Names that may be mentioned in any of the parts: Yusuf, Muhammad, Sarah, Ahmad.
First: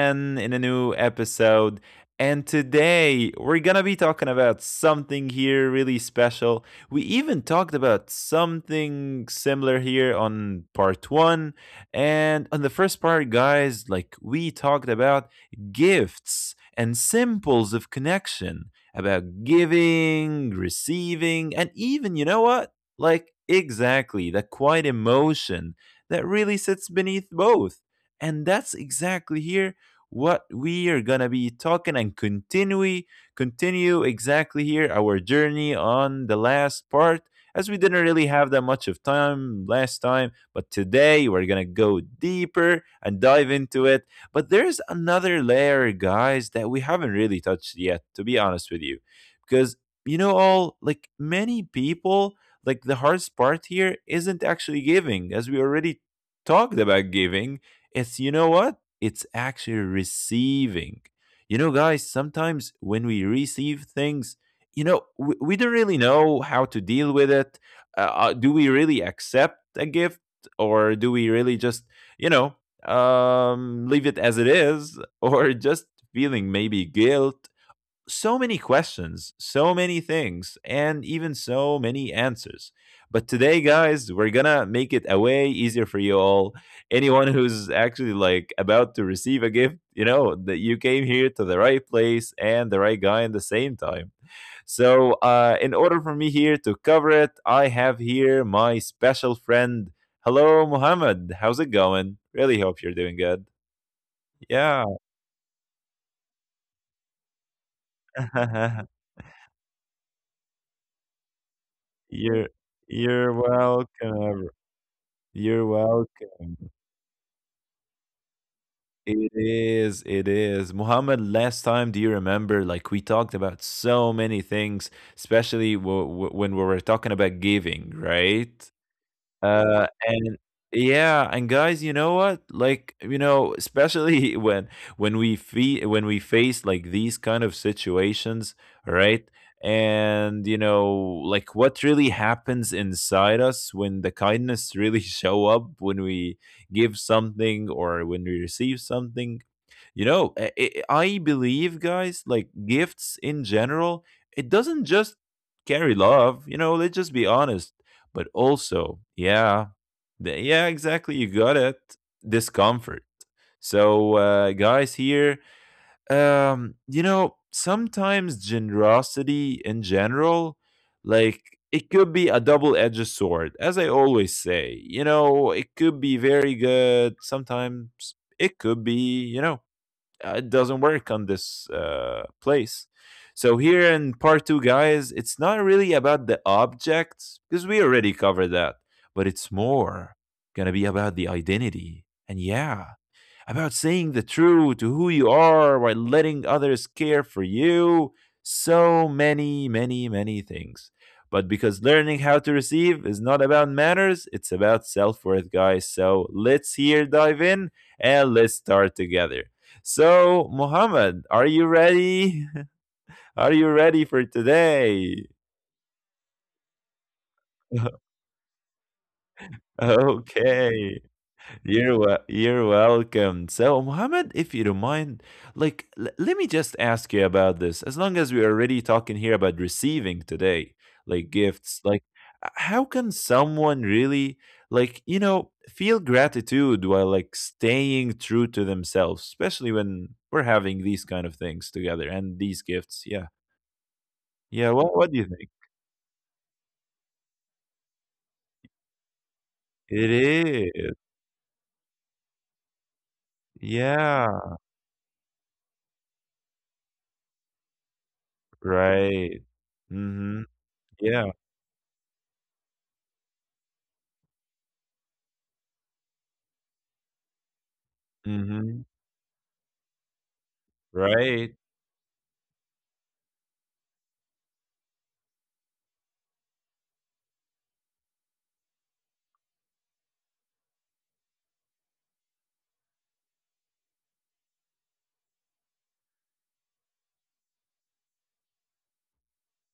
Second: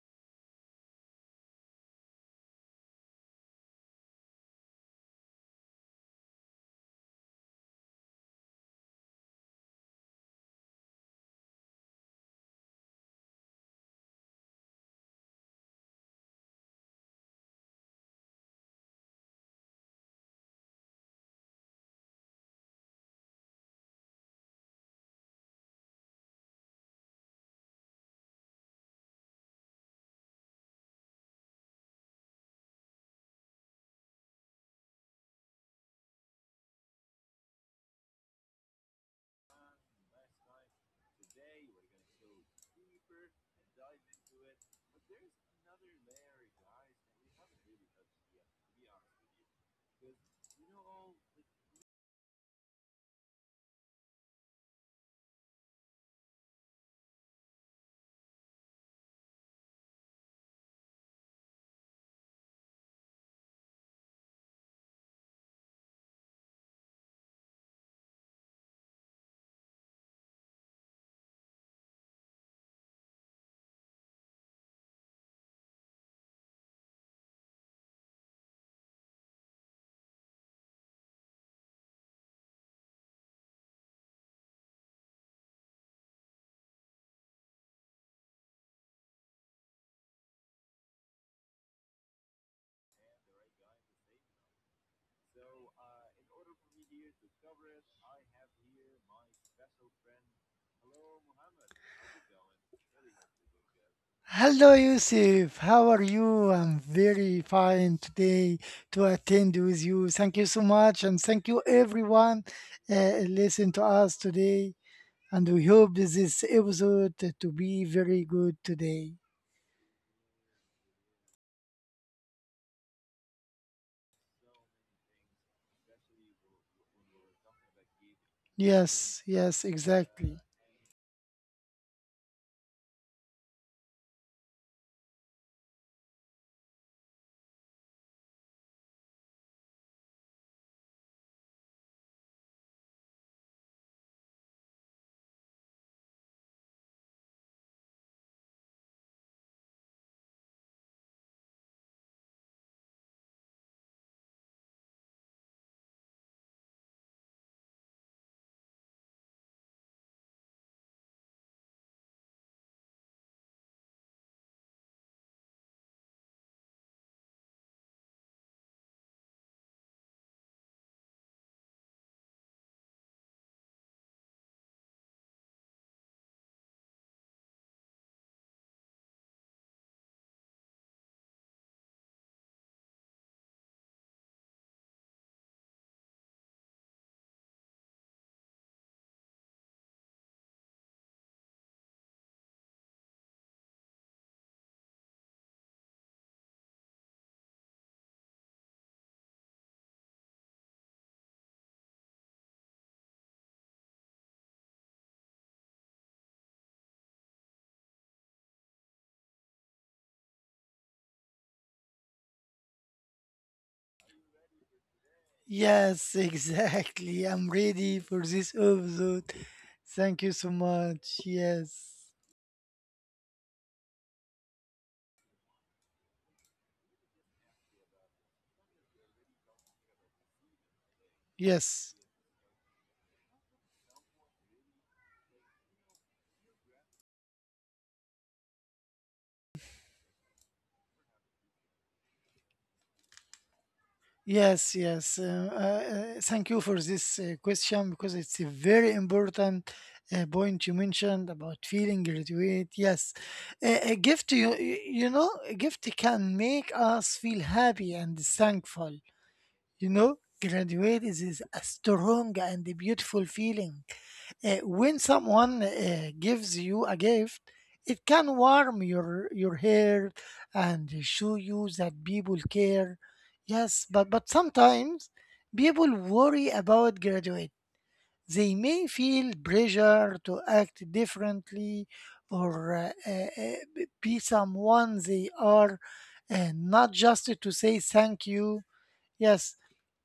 again in a new episode. And today we're gonna be talking about something here really special. We even talked about something similar here on part one. And on the first part, guys, like we talked about gifts and symbols of connection, about giving, receiving, and even, you know what? Like, exactly, the quiet emotion that really sits beneath both. And that's exactly here what we are gonna be talking and continue exactly here our journey on the last part, as we didn't really have that much of time last time, but today we're gonna go deeper and dive into it. But there's another layer, guys, that we haven't really touched yet, to be honest with you, because you know, all like many people, like the hardest part here isn't actually giving, as we already talked about giving. It's, you know what? It's actually receiving. You know, guys, sometimes when we receive things, you know, we don't really know how to deal with it. Do we really accept a gift, or do we really just, you know, leave it as it is or just feeling maybe guilt? So many questions, so many things, and even so many answers. But today, guys, we're gonna make it a way easier for you all. Anyone who's actually like about to receive a gift, you know, that you came here to the right place and the right guy at the same time. So, in order for me here to cover it, I have here my special friend. Hello, Mohammed. How's it going? Really hope you're doing good. Hello, Yeah. Yusuf. How are you? I'm very fine today to attend with you. Thank you so much, and thank you everyone You're you're listen to us today. welcome. And we hope You're this welcome. episode to be very good today. It is, it is. Muhammad, last time, do you remember? Like, we talked about so many things, especially when we were talking about giving, right? Yes, yes, Uh, exactly. and yeah, and guys, you know what? Like, you know, especially when we fe when we face like these kind of situations, right? And you know, like what really happens inside us when the kindness really show up, when we give something or when we receive something, you know, I believe, guys, like gifts in general, it doesn't just carry love. You know, let's just be honest. But also, yeah, the, yeah, exactly. You got it. Discomfort. So, guys, here, you know, sometimes generosity in general, like it could be a double-edged sword, as I always say. You know, it could be very good. Sometimes it could be, you know, it doesn't work on this place. So here in part two, guys, it's not really about the objects because we already covered that, but it's more gonna be about the identity. And yeah, about saying the truth to who you are while letting others care for you. So many, many, many things. But because learning how to receive is not about manners, it's about self worth, guys. So let's here dive in and let's start together. So, Muhammad, are you ready? Are you ready for today? Yes, exactly. I'm ready for this episode. Thank you so much. Okay. Yes, You're welcome. So, Mohammed, if you don't mind, like, let me just ask you about this. As long as we're already talking here about receiving today, like yes. gifts, like, how can someone really, like, you know, feel gratitude while, like, staying true to themselves, especially when we're having these kind of things together and these gifts? Yeah. Yes, Yeah. yes. What do you think? Thank you for this question, because it's a very important It point you is. mentioned about feeling graduate. Yes, a gift, you Yeah. you you know, a gift can make us feel happy and thankful. Right. You know, Mm hmm. graduate is Yeah. a strong and a beautiful feeling. When someone gives you a gift, it can Mm warm hmm. your heart and show you Right. that people care. Yes, but sometimes people worry about graduate. They may feel pressure to act differently or be someone they are, and not just to say thank you. Yes,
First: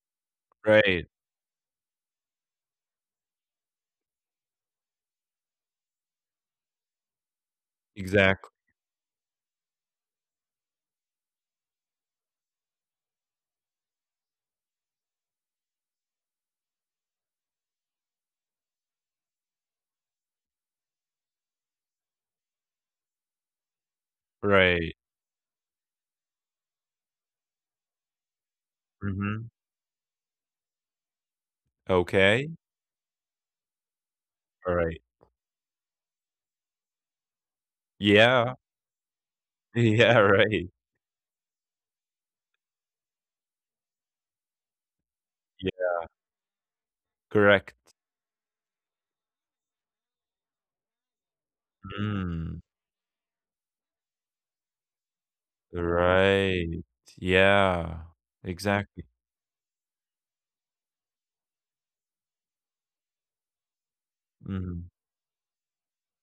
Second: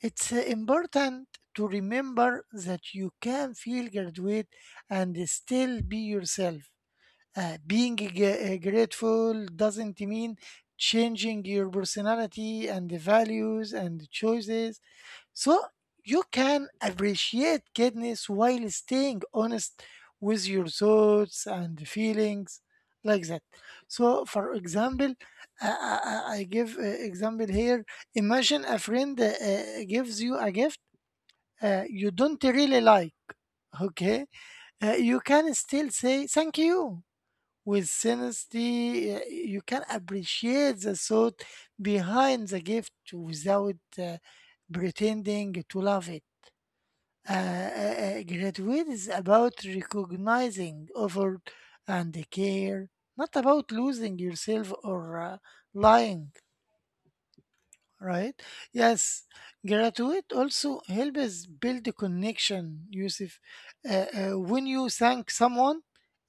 it's Right, important to remember that you can feel graduate and still be yourself. Uh, being g- exactly, uh, grateful doesn't mean changing your personality and the values and the choices. So you can appreciate kindness while staying honest with your thoughts and feelings like that. So for right, example, I give example here. Imagine a friend mhm, gives you a gift you don't okay, really like. Okay. Alright, You can still say thank you with yeah, sincerity. You can yeah, right, appreciate the thought behind the gift without pretending to yeah, love it. uh, uh, correct, Graduate is about recognizing effort and mm, care, not about losing yourself or lying, right, yeah, right? exactly, Yes, graduate also helps build a connection, Yusuf. When you mhm, thank someone,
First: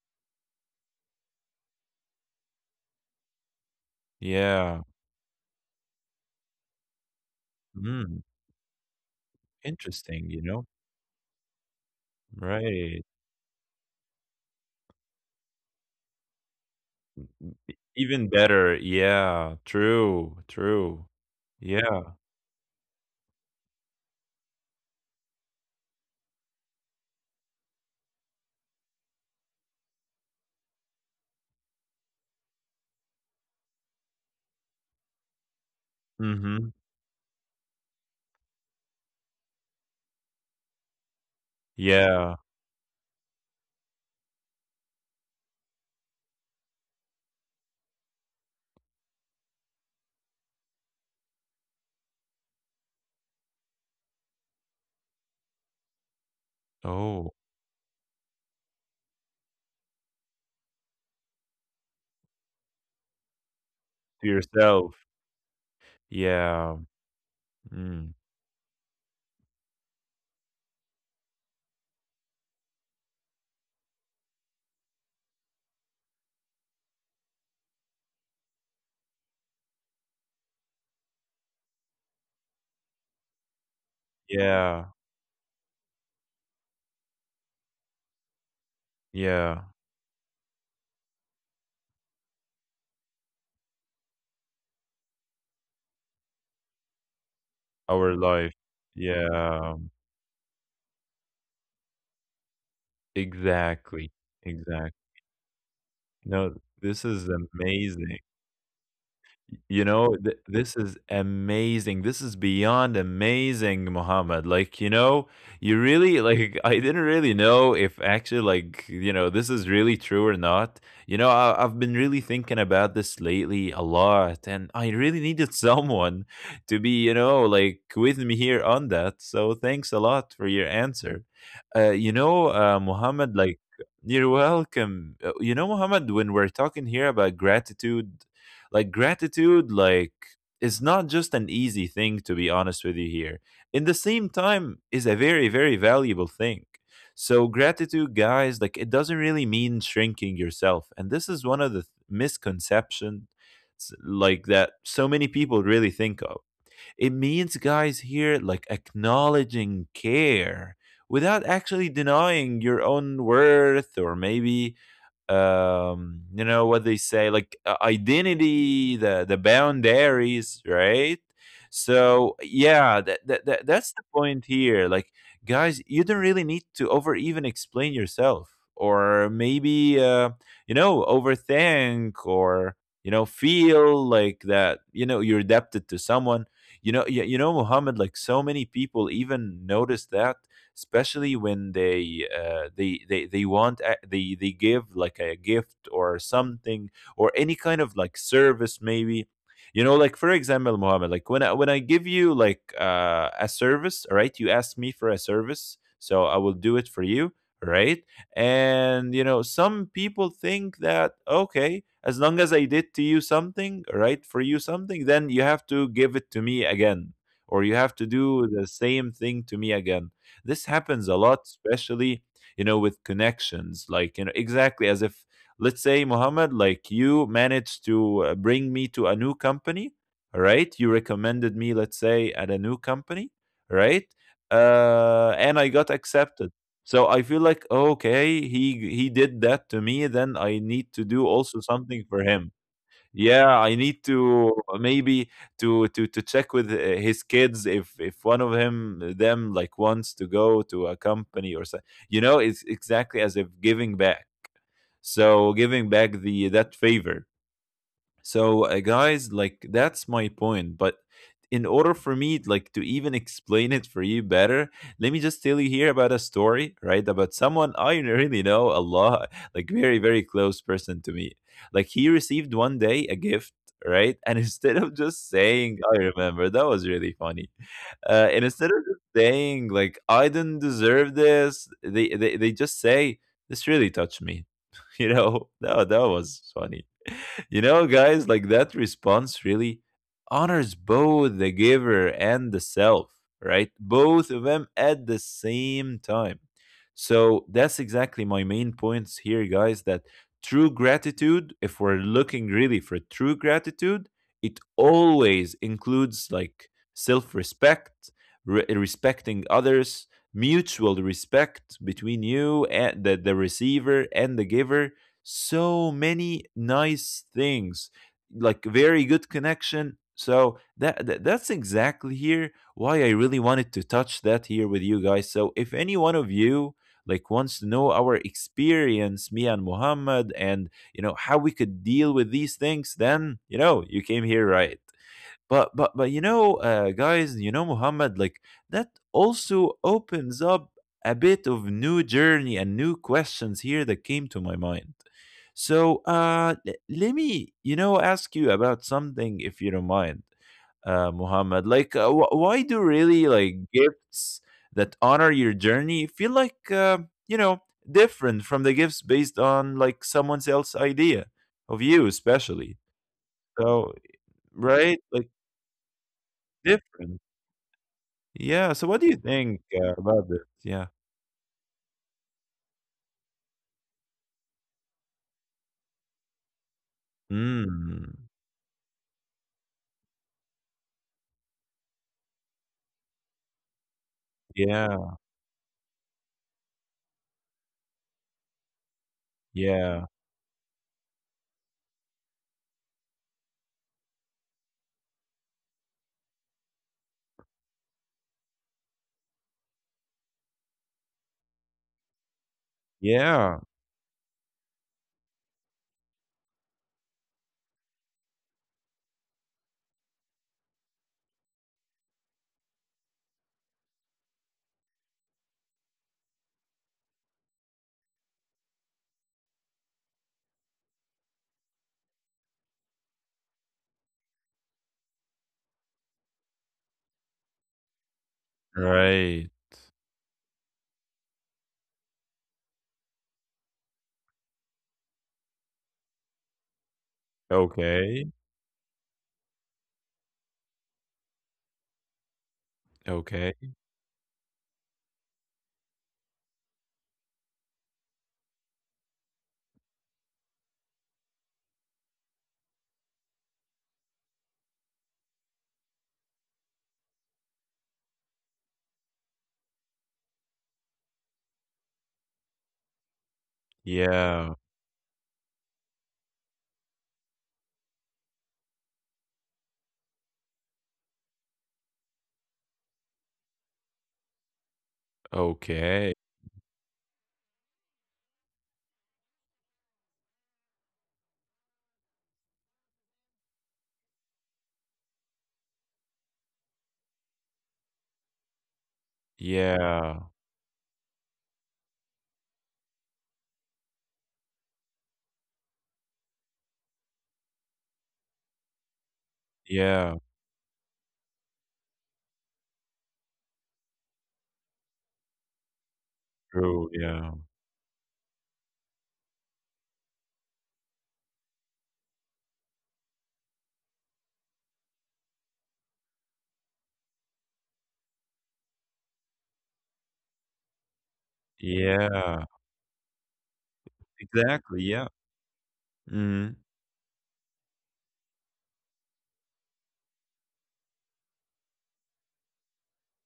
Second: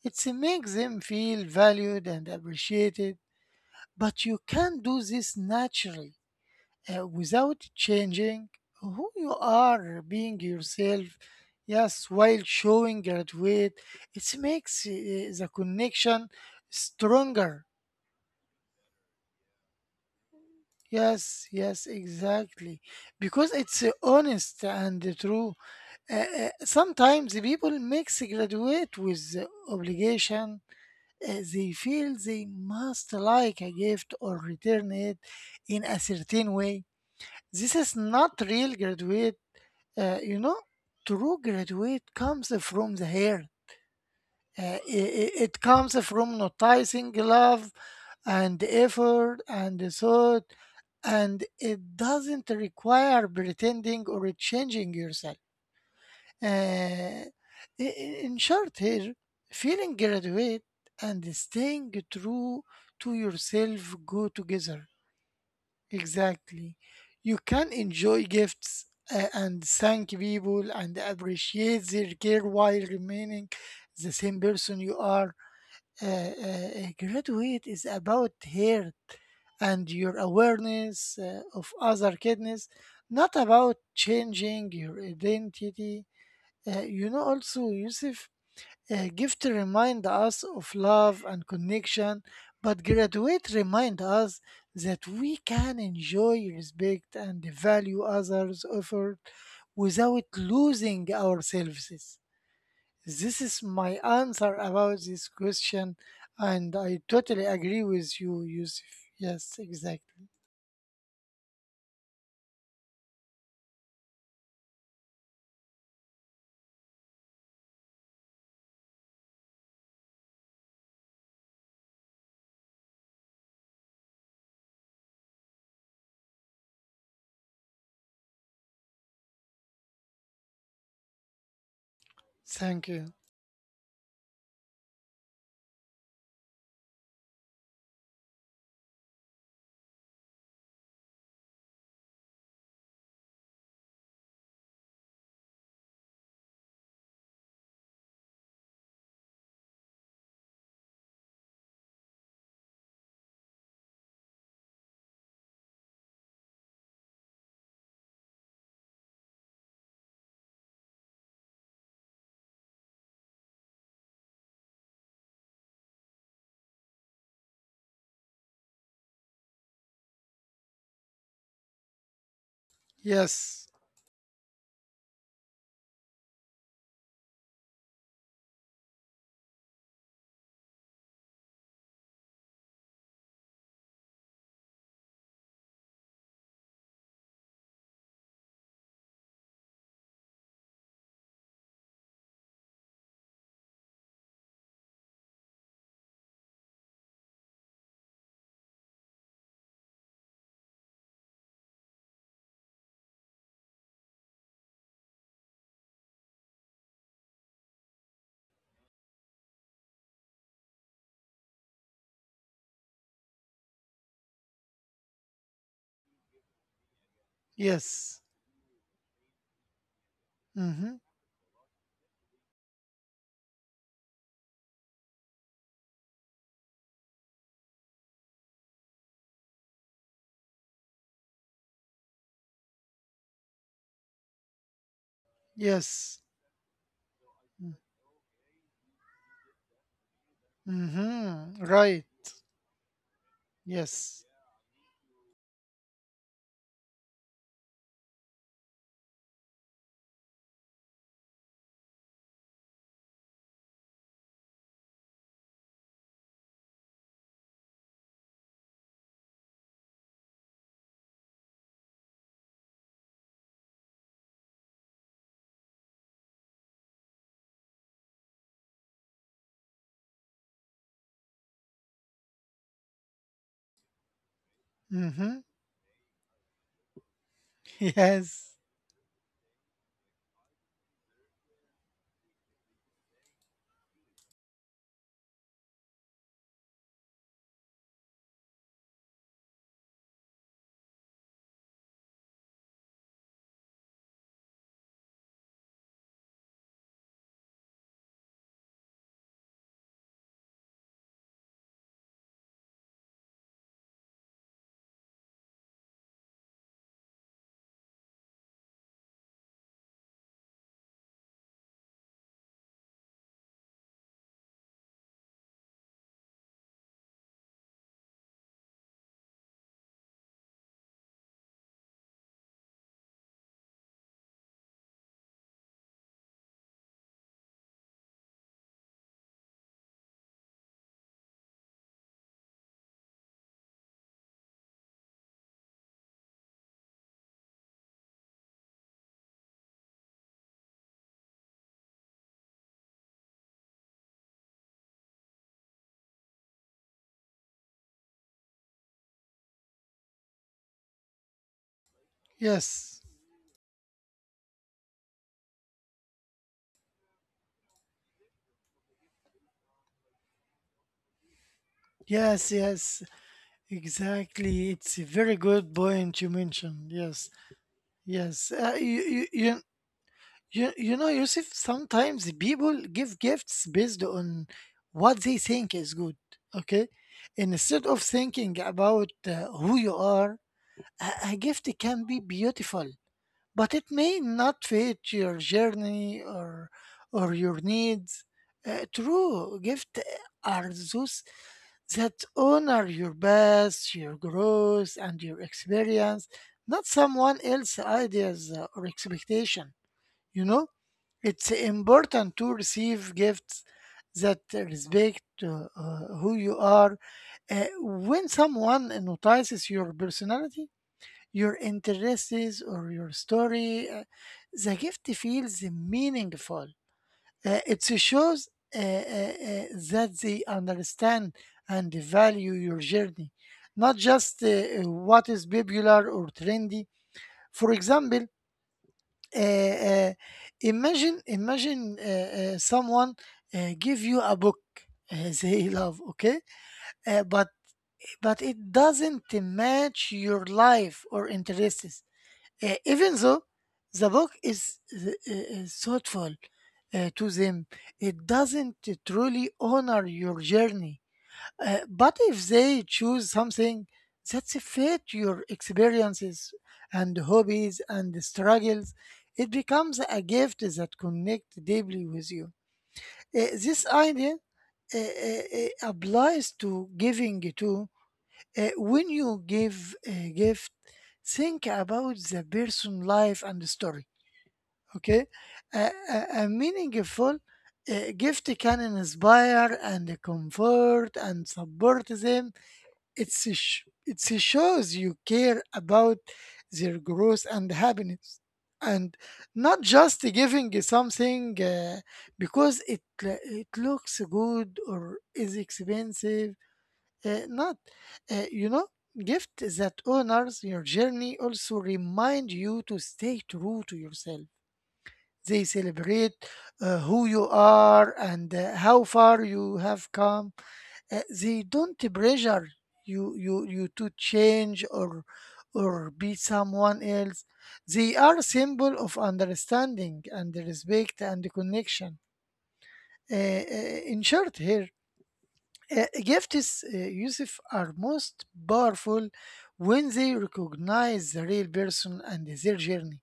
it makes them feel valued and appreciated, but you can yeah, do this naturally, without mm, changing who you are, interesting, being you know, yourself. Yes, while showing right, graduate, it makes the connection stronger. even better, yeah, true, true, Yes, yes, yeah, exactly, because it's honest and true. Sometimes the people mix graduate with the obligation. They feel they must like a gift or return it in a certain mhm, way. This is not real graduate. You know, true graduate yeah, comes from the heart. It comes from noticing love and effort and thought, and it doesn't require pretending or changing yourself. Uh, oh, i- in short, here, feeling graduate and staying true to yourself go to together. yourself, Exactly. yeah, You can mm, enjoy gifts and thank people and appreciate their care while remaining the same person you are. Graduate is about heart and your awareness of other kindness, not about changing yeah, your identity. You know, also, Yusuf, gift yeah, remind us of love and connection, but graduate remind us that we can enjoy, respect, and value our others' life, effort yeah. without losing ourselves. This is my Exactly, answer about exactly. this question, and No, I this totally is agree with you, amazing. Yusuf. Yes, You exactly. know, th this is amazing. This is beyond amazing, Muhammad. Like, you know, you really like I didn't really know if actually like, you know, this is really true or not. You know, I've been really thinking about this lately a lot, and I really needed someone to be, you know, like with me here on that. So thanks a lot for your answer. You know, Thank you. Muhammad, like you're welcome. You know, Muhammad, when we're talking here about gratitude, like is not just an easy thing, to be honest with you here. In the same time, is a very very valuable thing. So gratitude, guys, like it doesn't really mean shrinking yourself, and this is one of the misconceptions like that so many people really think of. It means, guys, here like acknowledging care without actually denying your own worth, or maybe, you know what they say, like identity, the boundaries, right? So yeah, that, Yes, that's the point here. Like, guys, you don't really need to over even explain yourself, or maybe you know, overthink, or you know, feel like that, you know, you're adapted to someone. You know, you know, Muhammad, like so many people even notice that, especially when they they want they give like a gift or something, or any kind of like service, maybe. You know, like for example, Mohammed, like when I give you like a service, all right? You ask me for a service, so I will do it for you, right? And you know, some people think that, okay, as long as I did to you something, all right, for you something, then you have to give it to me again, or you have to yes, do the same thing to me again. This mm-hmm. happens a lot, especially, you know, with connections. Like, you know, exactly as if, let's say, Mohammed, like you managed to bring me to a new company, all right? You recommended me, let's say, at a new company, right? And I got Yes, accepted. So I feel like, okay, he did that to me. Then I need to do mm-hmm. also Right, something for him. Yeah, yes, I need to maybe to check with his kids, if one of him them like wants to go to a company or so. You know, it's exactly as if giving back. So giving back the that favor. So, guys, like that's my point. But in order for me, like, to even explain it for you better, let me just tell you here about a story, right? About someone I really know a lot, like very, very close person to me. Like he received one day a gift, right? And instead of just mm-hmm. saying, "I remember," that was really funny. And Yes. instead of just saying like, "I didn't deserve this," they just say, "This really touched me." You know, that that was funny. You know, guys, like that response really honors both the giver and the self, right? Both of them at the same time. So that's exactly my main points here, guys, that true gratitude, if we're looking really for true gratitude, it always includes like self respect, respecting others, mutual respect between you and the receiver and the giver, so many nice things, like very good connection. So that, that's exactly here why I really wanted to touch that here with you guys. So if any one of you like wants to know our experience, me and Muhammad, and you know how we could deal with these things, then you know you came here right. But you know, guys, you know, Muhammad, like that also opens up a bit of new journey and new questions here that came to my mind. So let me, you know, ask you about something if you don't mind, Muhammad. Like, why do Yes, really like gifts that honor your journey feel like you know, different from the gifts based on like someone else's idea of you, yes, especially? yes, So exactly. right, It's a like very good point you mentioned. different. Yes, yes. Yeah, so Uh, what do you you, you, think, you, about this? Yeah. you, you know, Yusuf, sometimes people give gifts based on what they think is good, okay? Instead Mm, of thinking about who you are, a gift can be beautiful, but it may not fit yeah, your journey or your needs. True yeah, gift are those that honor your past, your growth, and your experience, not someone else's ideas or expectation. You know, it's important to receive yeah, gifts that respect who you are. When someone notices your personality, your interests, or your story, the gift feels meaningful. It shows uh, uh, uh, that they understand and value your journey, not just what is popular or trendy. For example, uh, right. uh, imagine imagine someone give you a book they love, okay, uh, but Okay, but it doesn't match your life or interests. Even though okay, the book is thoughtful to them, it doesn't truly honor your journey. But if they choose something that fits your experiences and hobbies and struggles, it becomes a gift that connects deeply with you. This idea yeah, applies to giving too. When you give a gift, think about the person' life and story. Okay, a, okay, a, a meaningful gift can inspire and comfort and support them. It shows you care about their growth and happiness, and not just yeah, giving something because it looks good or is expensive. Not, you know, Gift that yeah, honors your journey also remind you to stay true to yourself. They celebrate true, who yeah, you are and how far you have come. They don't pressure you to change or be someone else. They are symbol of understanding and respect and connection. yeah, In short, exactly, here, yeah, mhm, gifts, Yusuf, are most powerful when they recognize the real person and their journey.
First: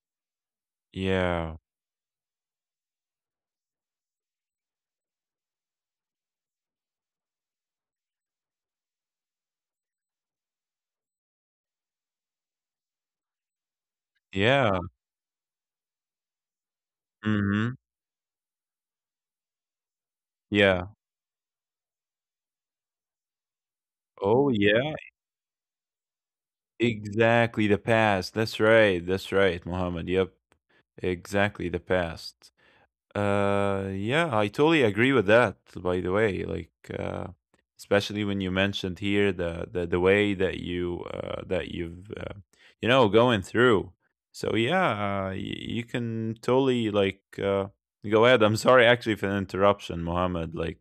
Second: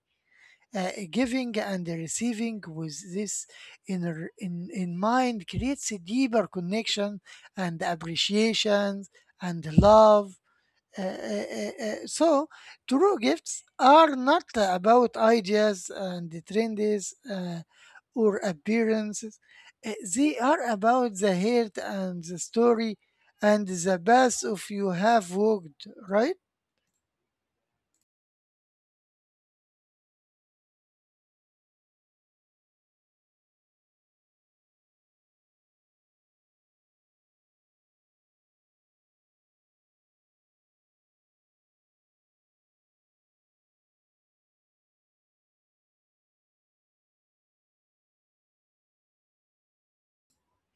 Giving yeah, and receiving with this inner in mind creates a deeper connection and appreciation and love. So, true gifts are not yeah, about ideas and trends mhm, or appearances. They are yeah, about the heart and the story and the path oh, of you yeah, have walked, right? exactly, the past, that's right, Muhammad. Yep, exactly, the past. Yeah, I totally agree with that, by the way. Like, uh, especially when you mentioned here the way that you that you've you know, going through. So yeah, you can totally like go ahead. I'm sorry actually for the interruption, Mohammed. Like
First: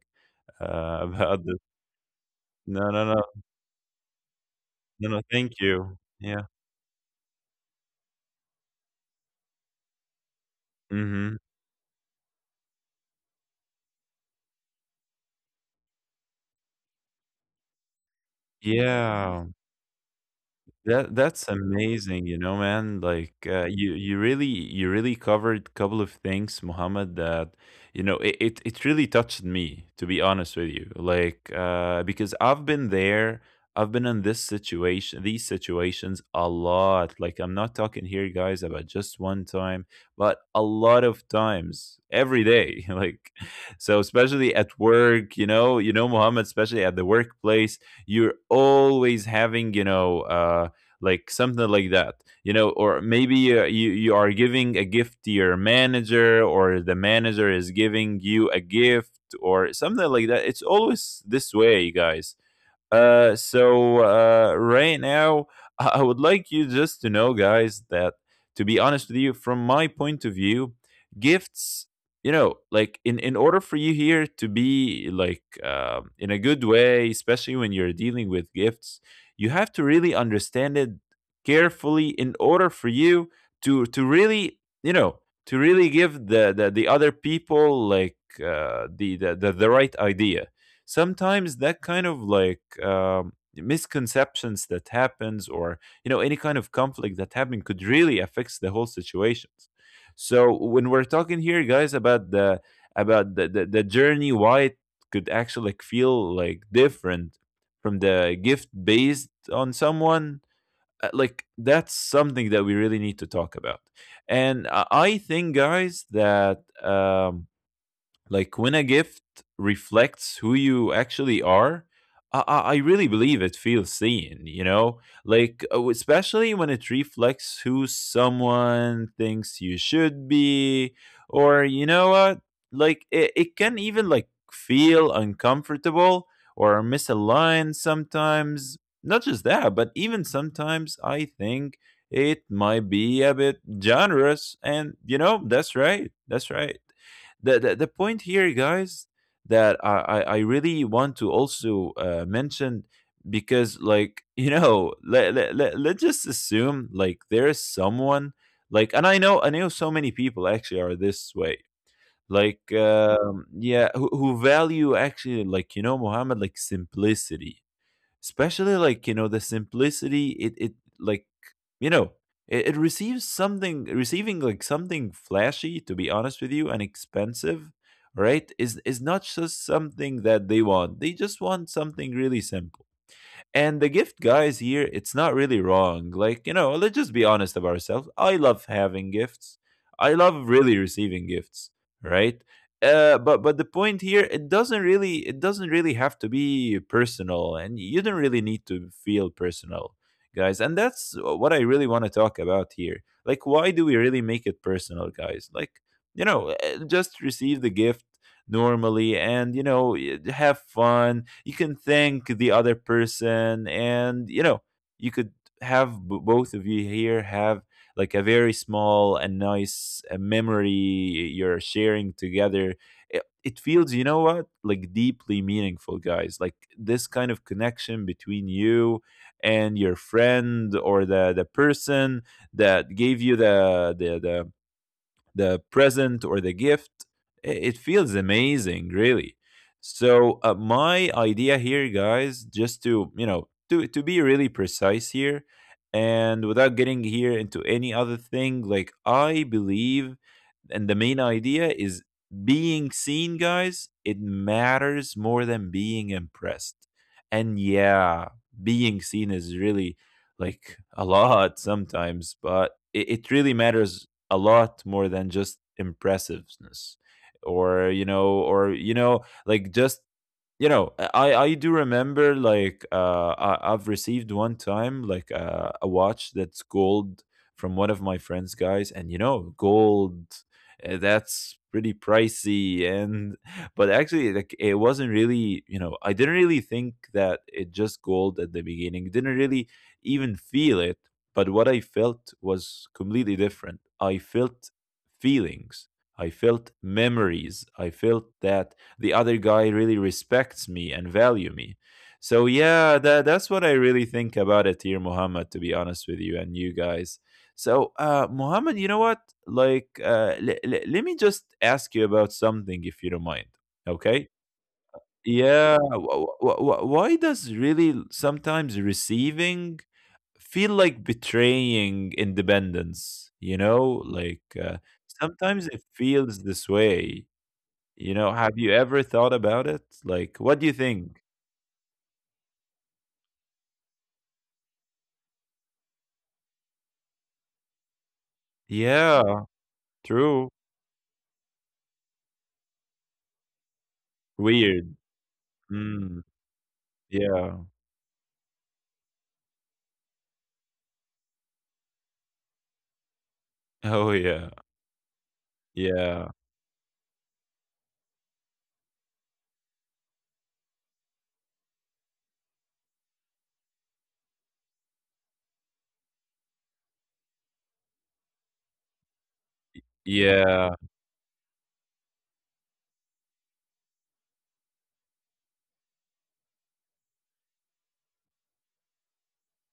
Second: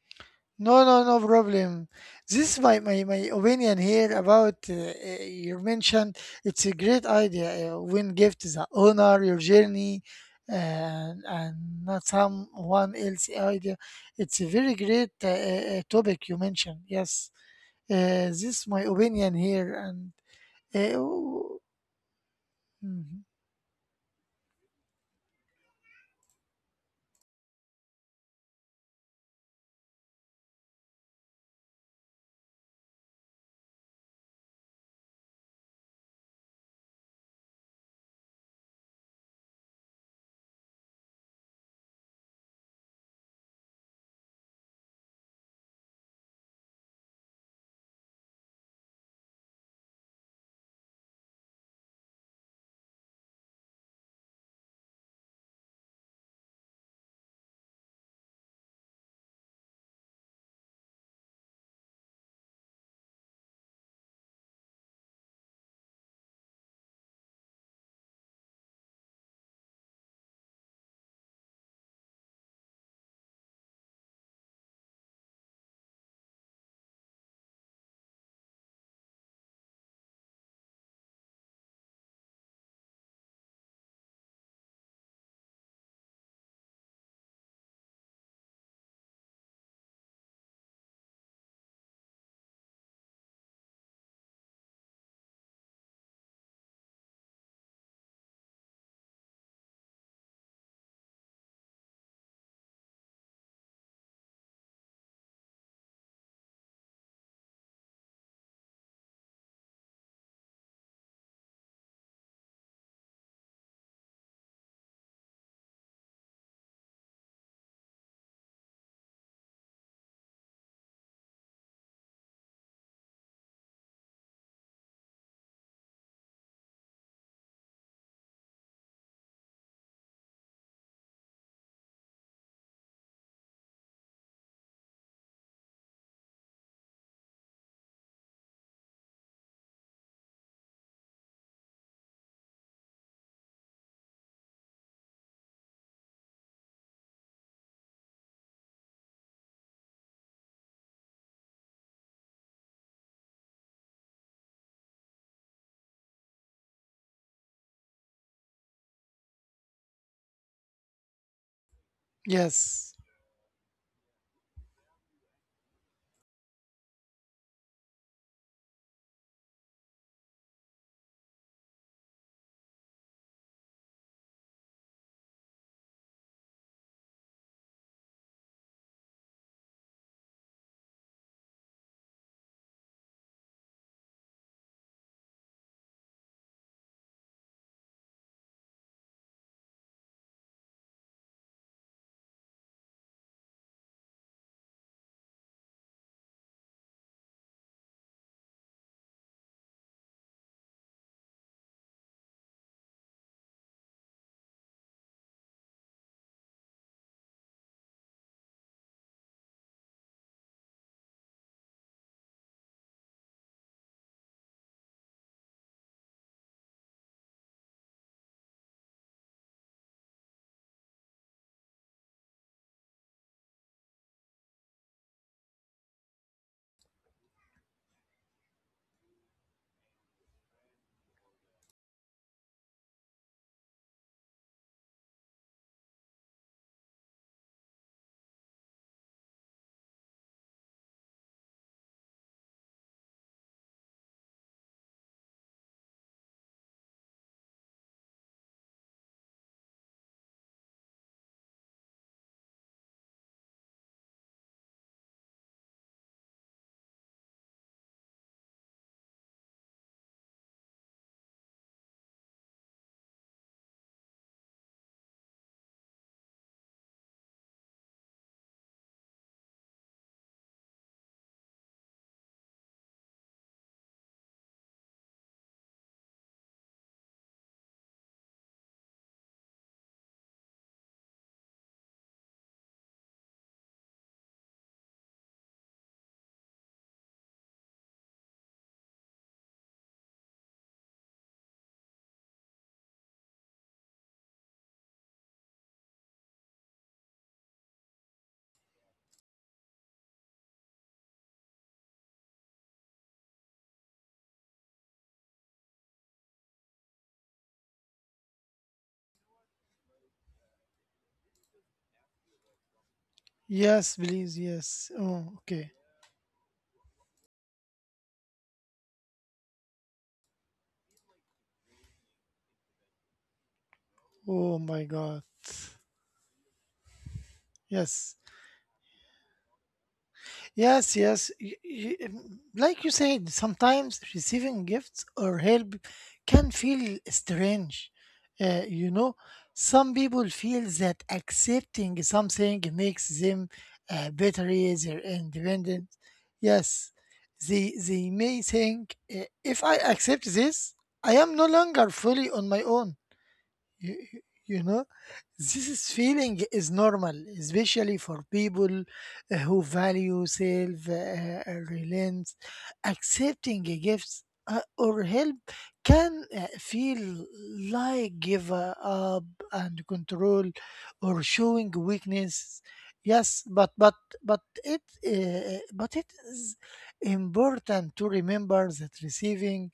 No, no, no about this. problem. This is my, No, my, no, my no, opinion here about no, no. Thank your you. mention. Yeah. It's a great idea when gift the honor, your journey, Mm-hmm. and not someone else idea. It's a very great topic you mentioned. Yes, this is my opinion Yeah. here. And That that's oh, amazing, you know, man. mhm. Like you you really covered a couple of things, Muhammad, that you know, it really touched me, to be honest with you. Like because I've been there, I've been in this situation, these situations a lot. Like I'm not talking here, guys, about just one time, but a lot of times every day. Like so especially at work, you know, Muhammad, especially at the workplace, you're always having, like something like that, you know, or maybe you are giving a gift to your manager, or the manager is giving you a gift or something like that. It's always this way, guys. Right now, I would like you just to know, guys, that to be honest with you, from my point of view, gifts, you know, like, in order for you here to be like, in a good way, especially when you're dealing with gifts, you have to really understand it carefully in order for you to really, you know, to really give the other people like the right idea. Sometimes that kind of like, misconceptions that happens, or you know, any kind of conflict that happen, could really affects the whole situations. So when we're talking here, guys, about the about the journey, why it could actually like feel like different from the gift based on someone, like that's something that we really need to talk about. And I think, guys, that like when a gift reflects who you actually are, I really believe it feels seen, you know, like especially when it reflects who someone thinks you should be, or you know what, like it can even like feel uncomfortable or misaligned sometimes. Not just that, but even sometimes I think it might be a bit generous, and you know, that's right, that's right. The point here, guys, that I really want to also mention, because like you know, let's just assume like there is someone, like, and I know so many people actually are this way, like Yes, yeah, who value actually like, you know, Muhammad, like simplicity, especially like, you know, the simplicity it it like, you know, it receives something, receiving like something flashy, to be honest with you, and expensive, right, is not just something that they want. They just want something really simple. And the gift, guys, here, it's not really wrong. Like, you know, let's just be honest about ourselves. I love having gifts. I love really receiving gifts, right? But the point here, it doesn't really, it doesn't really have to be personal, and you don't really need to feel personal, guys. And that's what I really want to talk about here. Like, why do we really make it personal, guys? Like, you know, just receive the gift normally, and you know, have fun, you can thank the other person, and you know, you could have both of you here have like a very small and nice memory you're sharing together. It feels, you know what, like deeply meaningful, guys, like this kind of connection between you and your friend or the person that gave you the the present or the gift. I- it feels amazing, really. So my idea here, guys, just to you know, to be really precise here and without getting here into any other thing, like I believe, and the main idea is being seen, guys. It matters more than being impressed. And yeah, being seen is really like a lot sometimes, but it really matters a lot more than just impressiveness, or you know like just you know, I do remember like I've received one time like a watch that's gold from one of my friends, guys. And you know, gold, that's pretty pricey, and but actually like it wasn't really, you know, I didn't really think that it just gold at the beginning, didn't really even feel it. But what I felt was completely different. I felt feelings, I felt memories, I felt that the other guy really respects me and value me. So yeah, that that's what I really think about it here, Muhammad. To be honest with you and you guys. So Muhammad, you know what? Like, let me just ask you about something, if you don't mind. yes, Okay. please, yes. Oh, okay. Yeah. Why does really sometimes receiving feel like betraying independence? You know, like Oh my God. sometimes it feels this way. You Yes. know, have you ever thought about it? Like, what do you Yes, think? yes. Like you said, sometimes receiving gifts or help can feel strange. You know, Yeah, some people true. feel that accepting something makes them better, Weird. easier, independent. Mm, Yes, yeah. they may think, if I accept this, I am no longer fully on my own. you, Oh, you yeah. you know, this Yeah. feeling is normal, especially for people who value self reliance. Accepting gifts or help can feel like give up and control, Yeah. or showing weakness. Yes, but it is important to remember that receiving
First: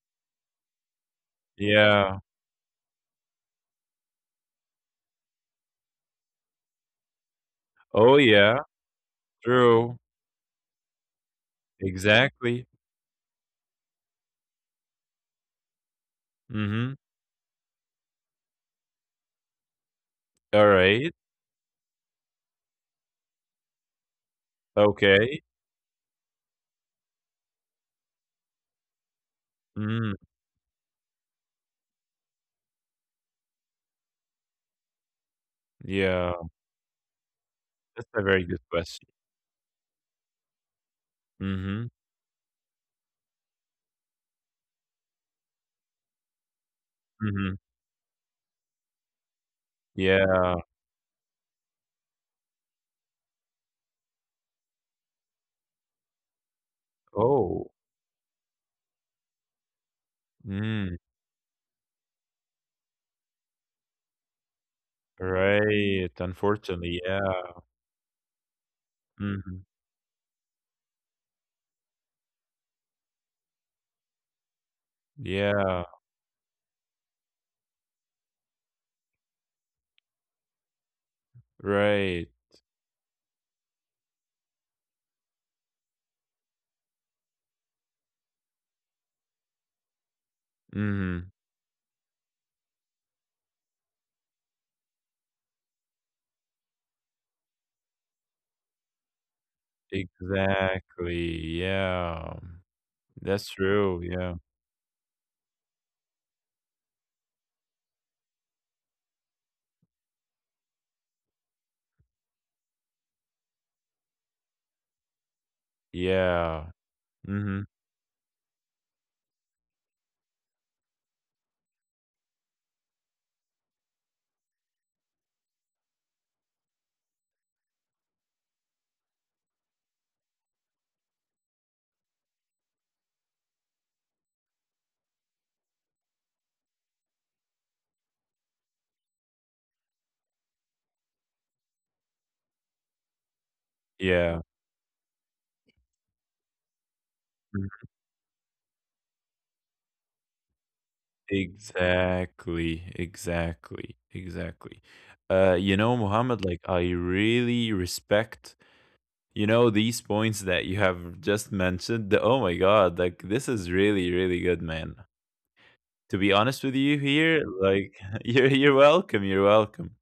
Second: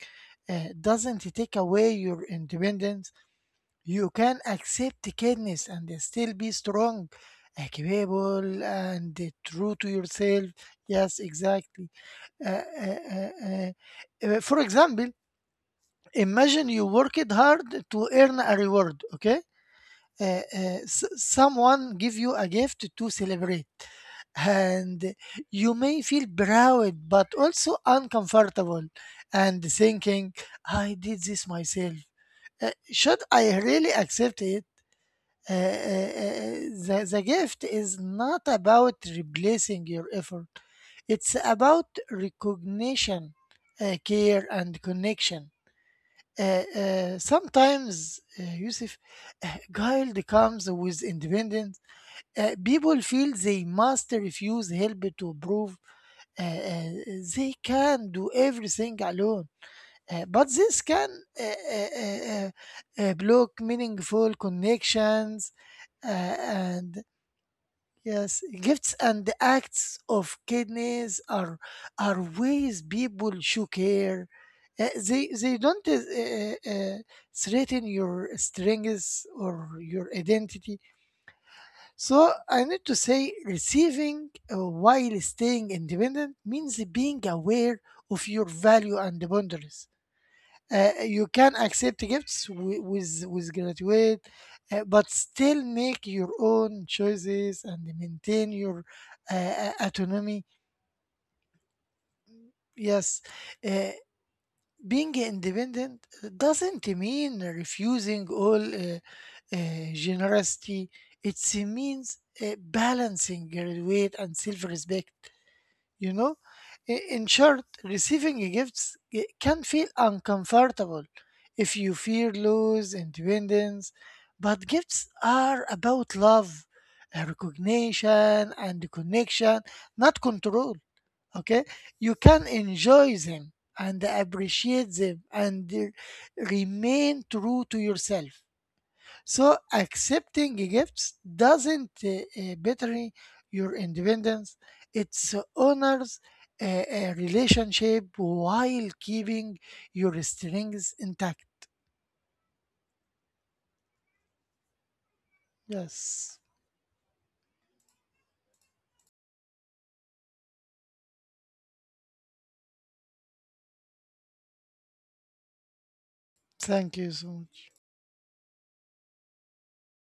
doesn't take away Yeah. your independence. You can accept kindness and still be strong, Oh, yeah. capable, and true to True. yourself. Yes, exactly. Uh, Exactly. uh, uh, uh, for example, imagine you Mm-hmm. worked hard to earn a reward, okay? Uh, All right. Someone give you a gift to celebrate, and Okay. you may feel proud but also uncomfortable, and Mm, thinking, I did this myself. Should I really accept it? Uh, uh, uh, yeah. uh, the gift is That's a not very good about question. replacing your effort, it's about Mm-hmm. recognition, care, and connection. Mm-hmm. Sometimes, Yusuf, guilt Yeah. comes with independence. People feel they must refuse help to prove uh, uh, they Oh. can do everything alone. But this Mm, can uh, uh, uh, uh, block meaningful connections, right. uh, Unfortunately, and yeah. yes, gifts and Mm-hmm. acts of kindness are ways people show care. They don't Yeah. Threaten your strengths or your identity. Right. So I need to say, receiving while staying independent means being aware of your value and boundaries. You Mm-hmm. can accept gifts with graduate, but still make your own choices and maintain your autonomy. Exactly, yeah. Yes, That's uh, true, yeah. being independent doesn't mean refusing all generosity. It means balancing graduate and self-respect. you know Yeah. I- in short, Mhm. receiving gifts can feel uncomfortable if you fear lose independence, but gifts are about love, recognition, and connection, not control. Okay, you can enjoy them and appreciate them and remain true to yourself. So accepting gifts doesn't better your Yeah. independence. It so honors a Mhm. relationship while keeping your strings intact. Exactly, exactly, exactly. You know, Yes. Mohammed, like, I really respect, you know, these points that you have just mentioned. The- Oh my God, like, this is really, really good, man. To be honest with Thank you you so here, much. like, you're welcome, you're welcome.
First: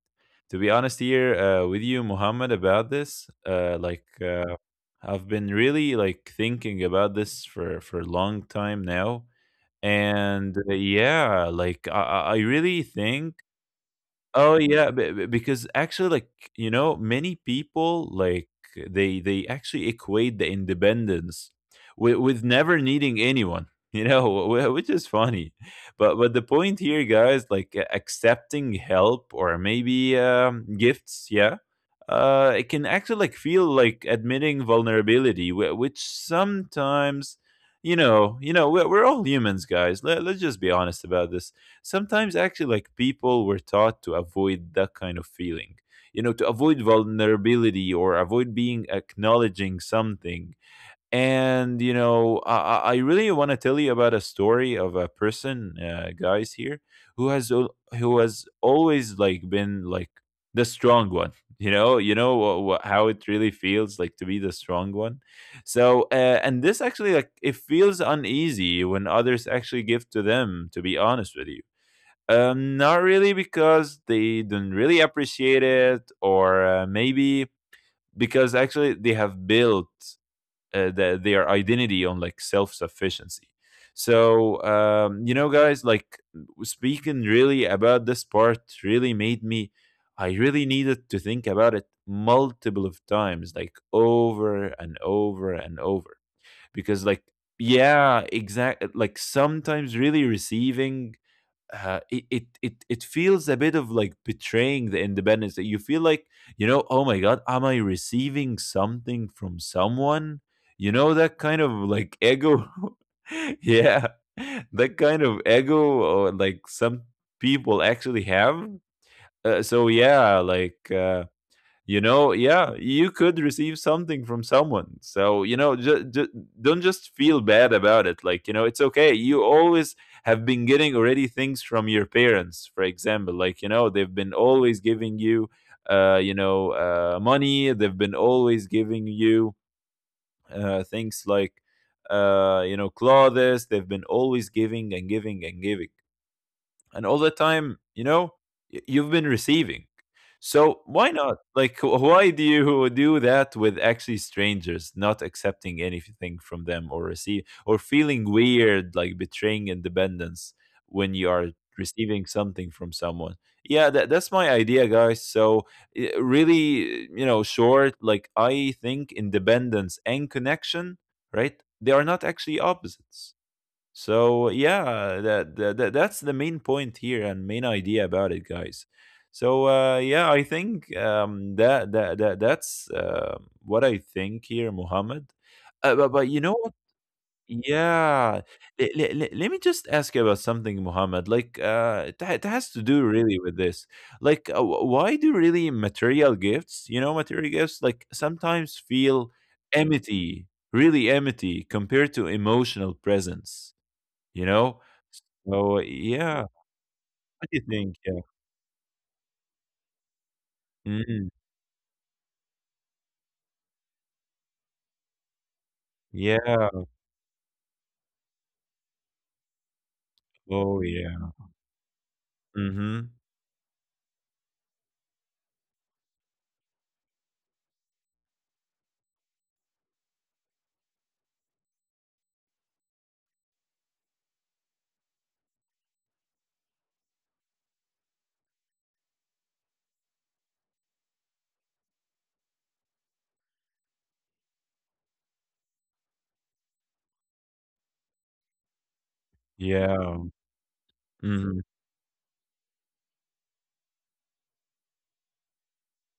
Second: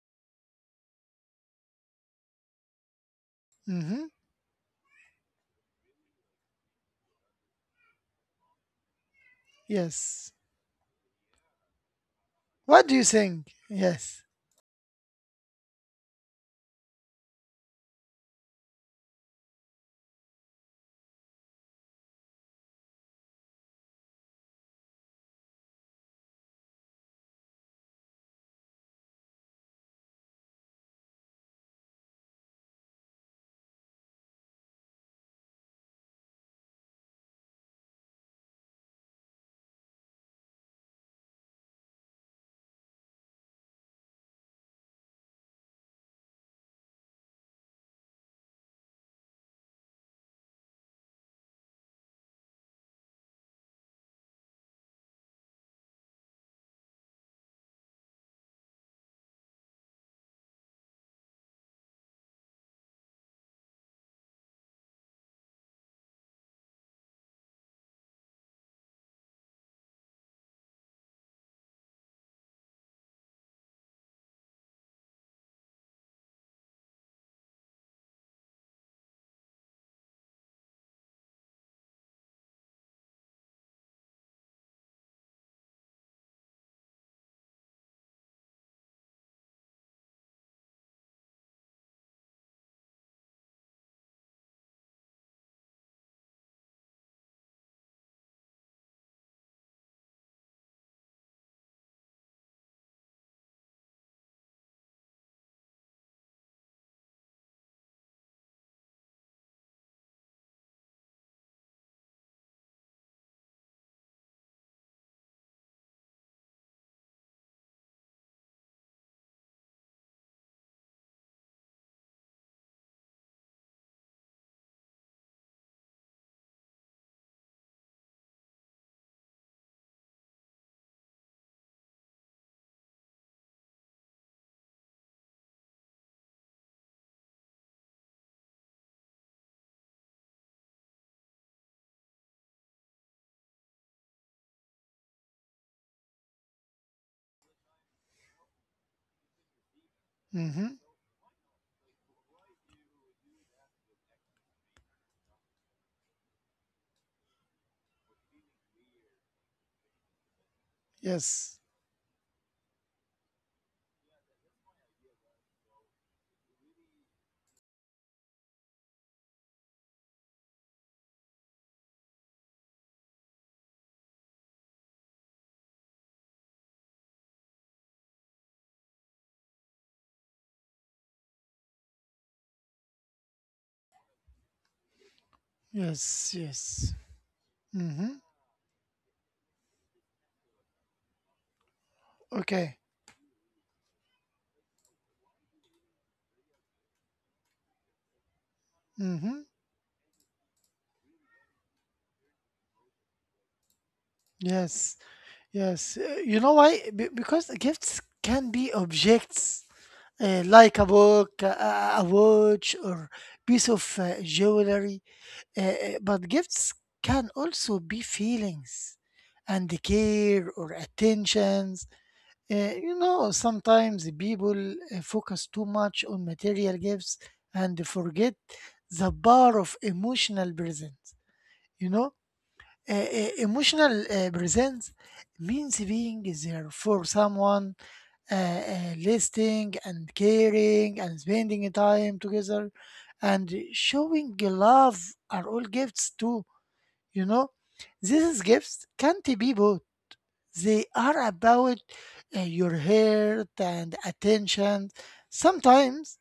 To be honest here with you, Muhammad, about this Mm-hmm. I've been really like thinking about this for a long time now. Yes. And yeah, like I really What do you think, think? Yes. oh yeah, because actually, like, you know, many people like they actually equate the independence with never needing anyone, you know, which is funny. But the point here, guys, like accepting help or maybe gifts, yeah, it can actually like feel like admitting vulnerability, which sometimes, you know, we're all humans, guys. Let's just be honest about this. Sometimes actually like people were taught to avoid that kind of feeling, you know, to avoid vulnerability or avoid being acknowledging something. And you know, I really want to tell you about a story of a person, guys, here, who has who has always like been like the strong one. You know, you know, how it really feels like to be the strong one. So and this actually like it feels uneasy when others actually give to them, to be honest with you. Not really because they don't really appreciate it, or maybe because actually they have built their identity on like self sufficiency. So, you know, guys, like speaking really about this part really made me, I really needed to think about it multiple of times, like over and over and over. Because, like, yeah, exactly, like sometimes really receiving it feels a bit of like betraying the independence that you feel like. You know, oh my god, am I receiving something from someone? You know, that kind of like ego. Yeah, that kind of ego, or like some people actually have. So yeah, like you know, yeah, you could receive something from someone, so you know, don't just feel bad about it. Like, you know, it's okay, you always have been getting already things from your parents, for example. Like, you know, they've been always giving you you know, money. They've been always giving you things, like you know, clothes. They've been always giving and giving and giving, and all the time, you know, you've been receiving. So Mm-hmm. why not? Like, why do you do that with actually strangers, not accepting anything from them or receive, or feeling weird, like betraying independence when you are Yes. receiving something from someone? Yeah, that, that's my idea, guys. So really, you know, short. Like, I think independence and connection, right? They are not actually opposites. So yeah, that, that's the main point here and main idea about it, guys. So yeah, I think that that's what I think here, Muhammad. But you Yes. know what? Yes. Mm-hmm. Yeah, let me just ask you about something, Muhammad. Like it has to Okay. do really with this. Like, why do really material gifts, you know, material gifts, like sometimes feel Mm-hmm. empty, really empty, compared to emotional presence? You know? Yes. So, Yes, yeah. you know why? Be- What because do you the think? gifts Yeah. can be objects like a Mhm. book, a watch, or piece of jewelry. Uh, uh, but Yeah. gifts can also be feelings and care or Oh, yeah. attentions. You Mhm. know, sometimes people focus too much on material gifts and forget the power of emotional presence. You know, emotional presence means being there for someone, uh, listening and caring and spending time together, and showing love are all gifts too. You know, these gifts can't be bought. Yeah. They are Mhm. about your heart and attention. Sometimes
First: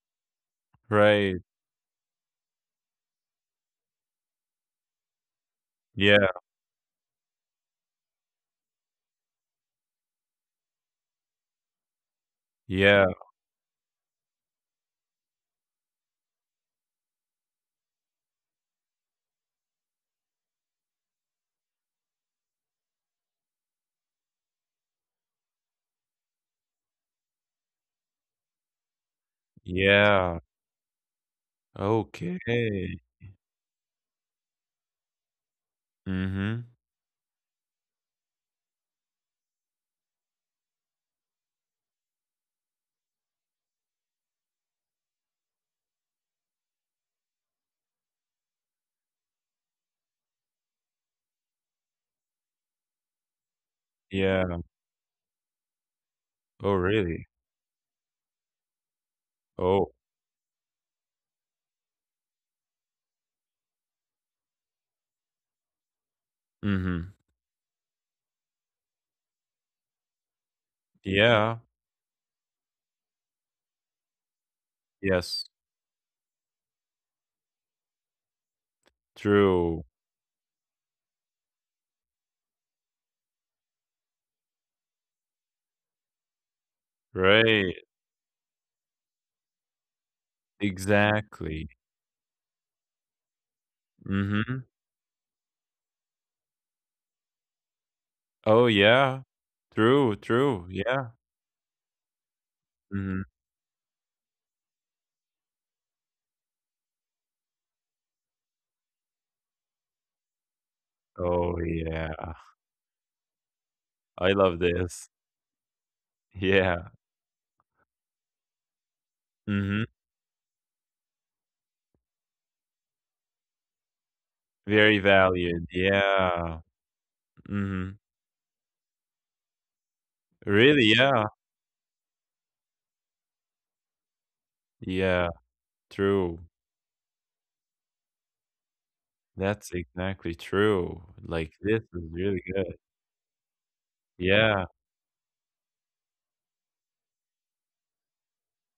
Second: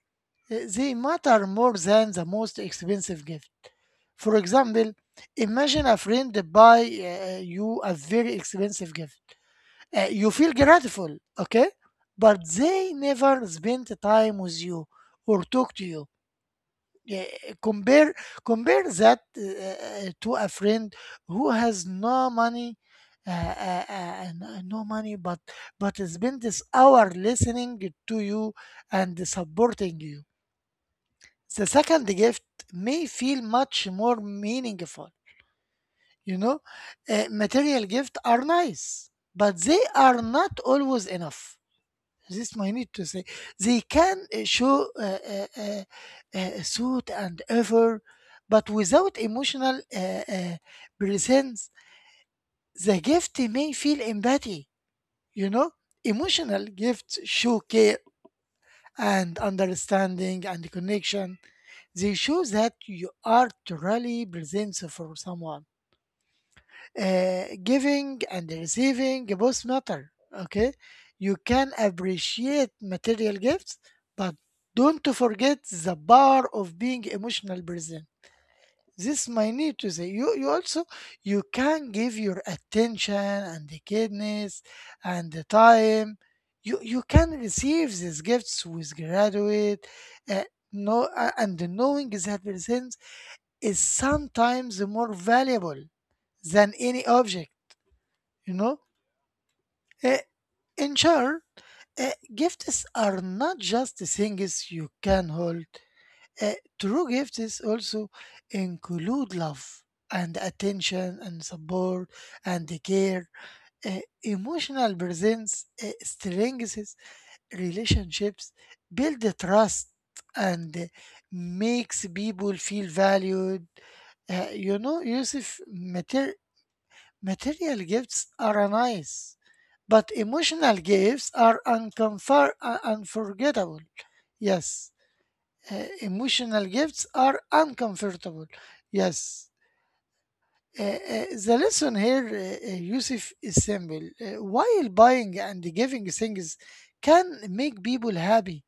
they matter Right. more than the most expensive gift. For example, imagine a friend Yeah. buy you a very expensive gift. You feel grateful, okay? But they Yeah. never spent time with you or talk to you. Yeah, compare compare that to a friend who has no money, and, no money, but spent this hour listening to you and supporting you. Yeah. The second Okay. gift may feel much more meaningful. You know, Mhm. Material gifts are nice, but they are not always enough. This I need to say. They can show thought and effort, but without emotional uh, presence, the gift may feel Yeah. empty. You know, emotional Oh, gifts really? show care and Oh. understanding and connection. They show that you are truly present for someone. Mhm. Giving and receiving both matter. Okay, you Yeah. can appreciate material gifts, but don't Yes. forget the power of being emotional person. This my need True. to say. You also you can give your attention and the kindness and the time. You can Right. receive these gifts with graduate. Uh, no, and Exactly. knowing that presence is Mhm. sometimes more valuable than any object, you Oh, know. yeah. True, Uh, true. in Yeah. short, gifts Mhm. are not just the things you can hold. Uh, True gifts also include love and attention and Oh, yeah. support and the care. I love Emotional this. presence Yeah. strengthens relationships, builds Mhm. trust, and makes people feel valued. You Very know, valued, Yusuf, yeah, material mhm. gifts are nice, but emotional Really, yeah, gifts are unforgettable. Yes, yeah, true. emotional gifts are uncomfortable. Yes. That's exactly true, like, The this lesson is here, really good. Yusuf, is simple. Yeah, While buying and giving things can make people happy,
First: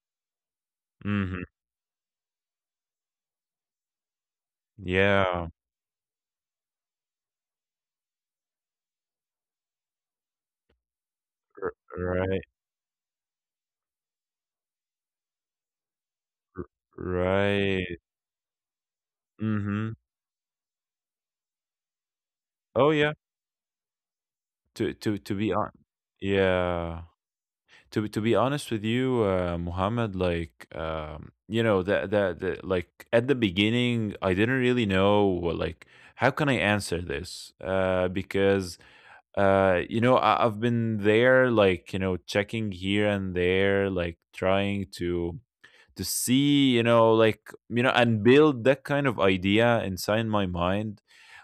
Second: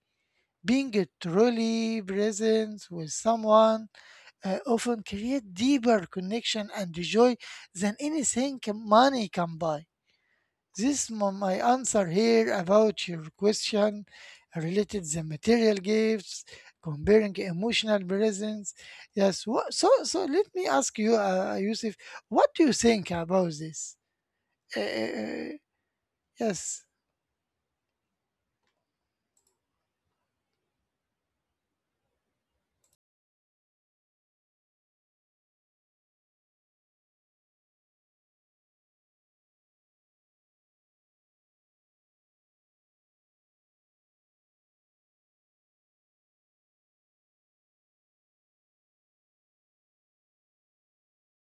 being mhm, truly present with someone often yeah, create deeper connection and joy than anything money can buy. This is my answer right, here about your question related the material gifts, comparing right, emotional presence. Yes. What, so mhm. so let me ask you, Yusuf, what do you Oh, think yeah, about this? Uh, uh, to be uh, hon yes. yeah, to be honest with you, Muhammad, like, that that that like, at the beginning, I didn't really know, like, how can I answer this? Because I've been there, like, checking here and there, like, trying to see, like, and build that kind of idea inside my mind.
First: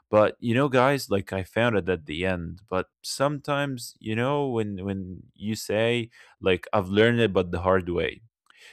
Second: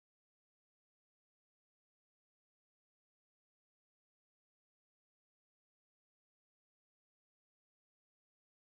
But guys, like, I found it at the end. But sometimes when you say, like, I've learned it, but the hard way.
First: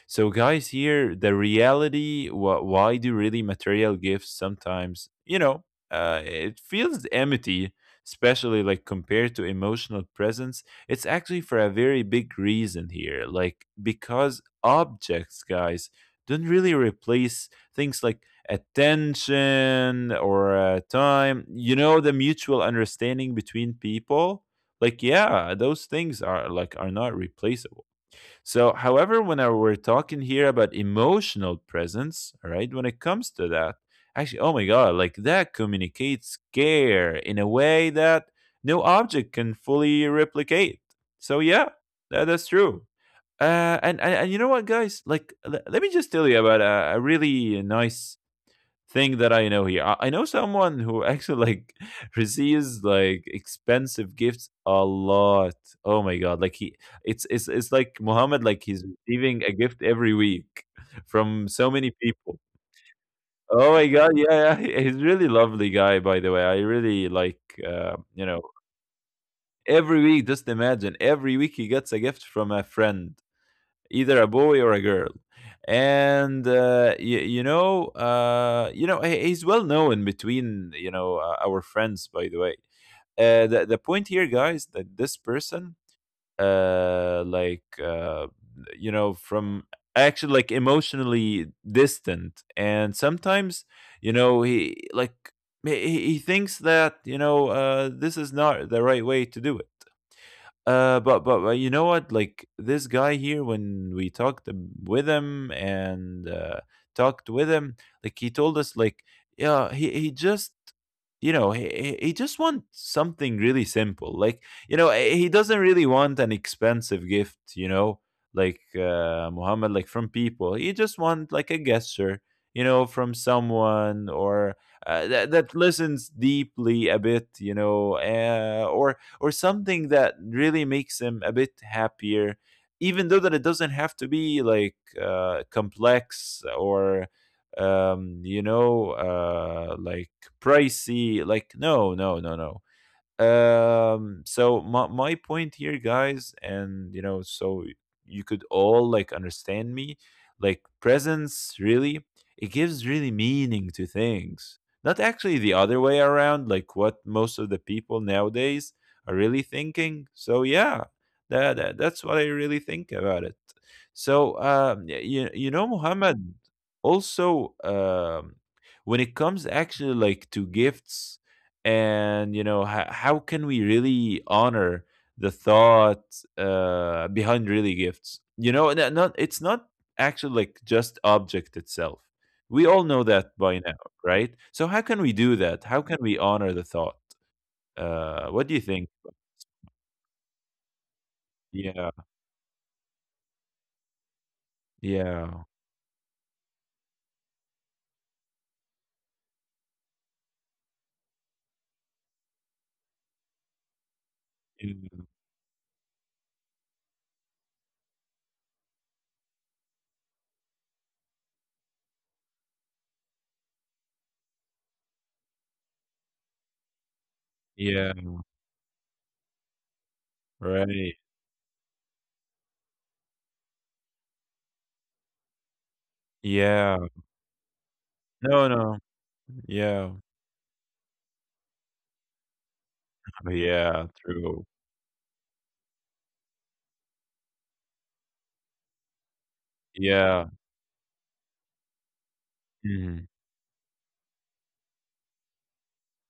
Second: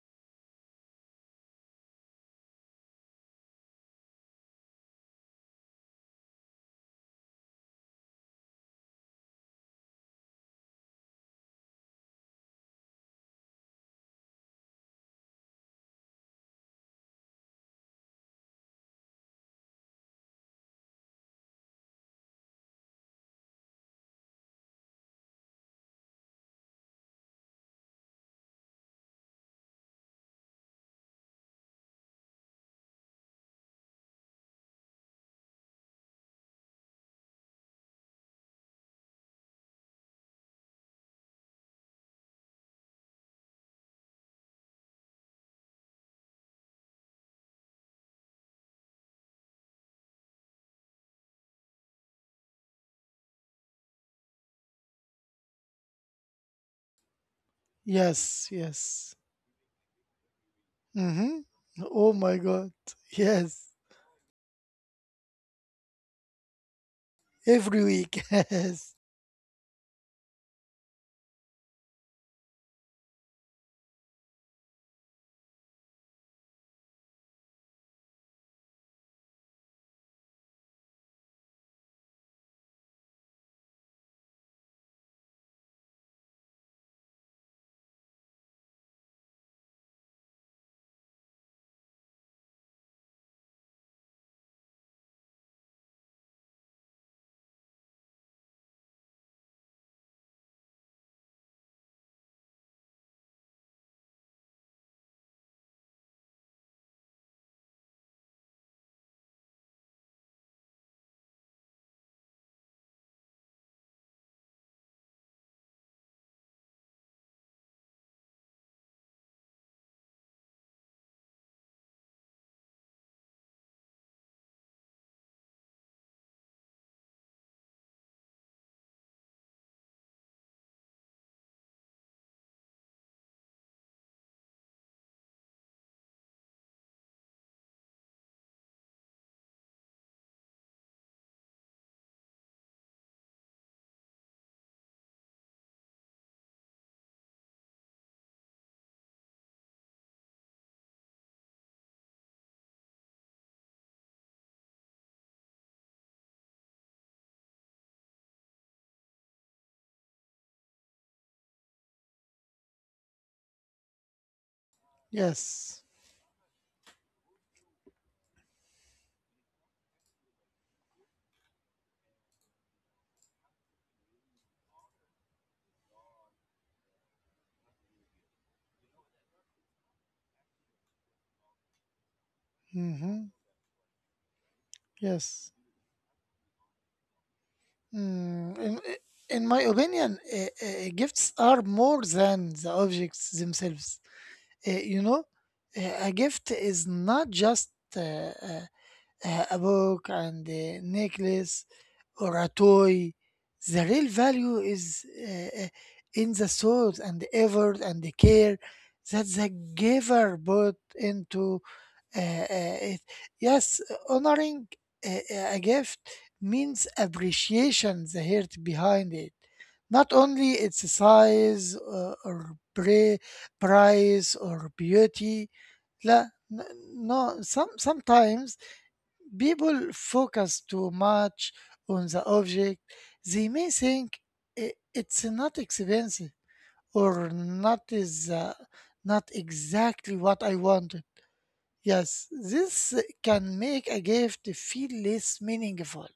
So, guys, here the reality, why do really material gifts sometimes, it feels empty, especially like compared to emotional presence. It's actually for a very big reason here, like, because objects, guys, don't really replace things like attention or time, the mutual understanding between people. Like, yeah, those things are like are not replaceable. So, however, whenever we're talking here about emotional presence, all right, when it comes to that, actually, oh my God, like, that communicates care in a way that no object can fully replicate. So, yeah, that's true. And you know what, guys? Like, let me just tell you about a really nice thing that I know here. I know someone who actually, like, receives, like, expensive gifts a lot. Oh my God! Like, it's like Muhammad. Yes. Like, he's Yes. receiving a gift every week from so Mm-hmm. many Oh my people. God. Yes. Oh my God! Yeah, yeah. He's really lovely guy. By the way, I really like. Every Uh, week. you know, yes. every week. Just imagine every week he gets a gift from a friend, either a boy or a girl. And he's well known between our friends, by the way. The point here, guys, that this person, like, from actually, like, emotionally distant, and sometimes he, like, he thinks that this is not the right way to do it. But you know what? Like, this guy here, when we talked with him and talked with him, like, he told us, like, yeah, he just he just wants something really simple. Like, he doesn't really want an expensive gift. Like, Muhammad, like, from people. He just want like a gesture. From someone or that listens deeply a bit. Or something that really makes them a bit happier, even though that it doesn't have to be like, complex or, like, pricey. Like, no, no, no, no. So, my point here, guys, and so, you could all like understand me, like, presence really, it gives really meaning to things, not actually the other way around, like what most of the people nowadays are really thinking. So, yeah, that's what I really think about it. So, you know, Yes. Muhammad, also, when it comes actually like to gifts, and how can we really honor the thought behind really gifts, and not, it's not actually like just object itself. We all know Mm-hmm. that by now, right? So how can we do Yes. that? How can we honor the thought? What do Mm, you in, think? in my opinion, gifts are Yeah. more than the objects themselves. You know, Yeah. A gift is not just uh, uh, a book and a necklace or a toy. The real value is Mm, in the thought and the effort and the care that the giver put into it, yes, honoring a, a gift means yeah. appreciation the heart behind it, not only its Right. size or price or beauty. La, n- Yeah. no, No, sometimes no. people Yeah. focus too much on the object. They may Yeah. think True. It's not expensive or not is not exactly Yeah, what I want. Yes, this mhm, can make a gift feel less meaningful.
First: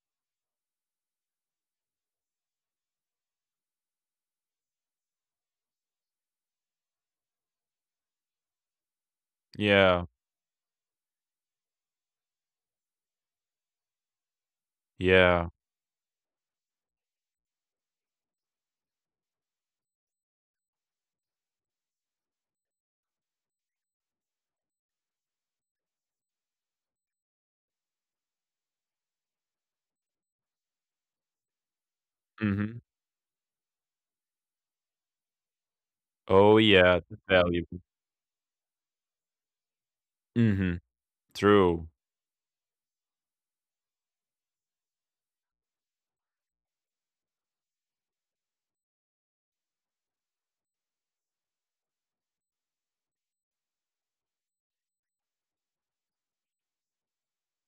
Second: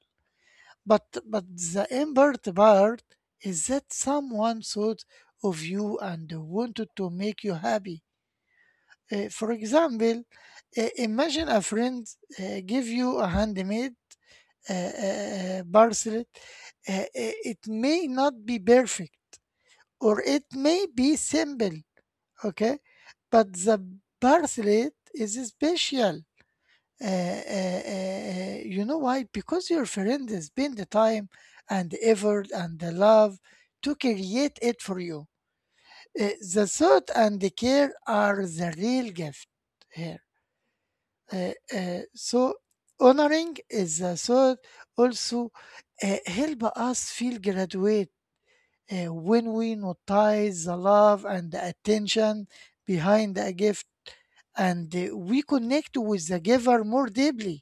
But but the important part is that someone thought of you and wanted to make you happy. For yeah, example, imagine a friend give you a handmade uh, uh, yeah, bracelet. Uh, uh, it may not be perfect, or it may be simple. Okay, but the bracelet is special. You know why? Because your friend has been the time and the effort mhm. and the love to create it for you. Oh, The yeah, that's thought and the valuable. care are the real gift here. Mhm, true, So honoring is the thought also help us feel graduate when we notice the love and the attention behind a gift and we connect with the giver more deeply.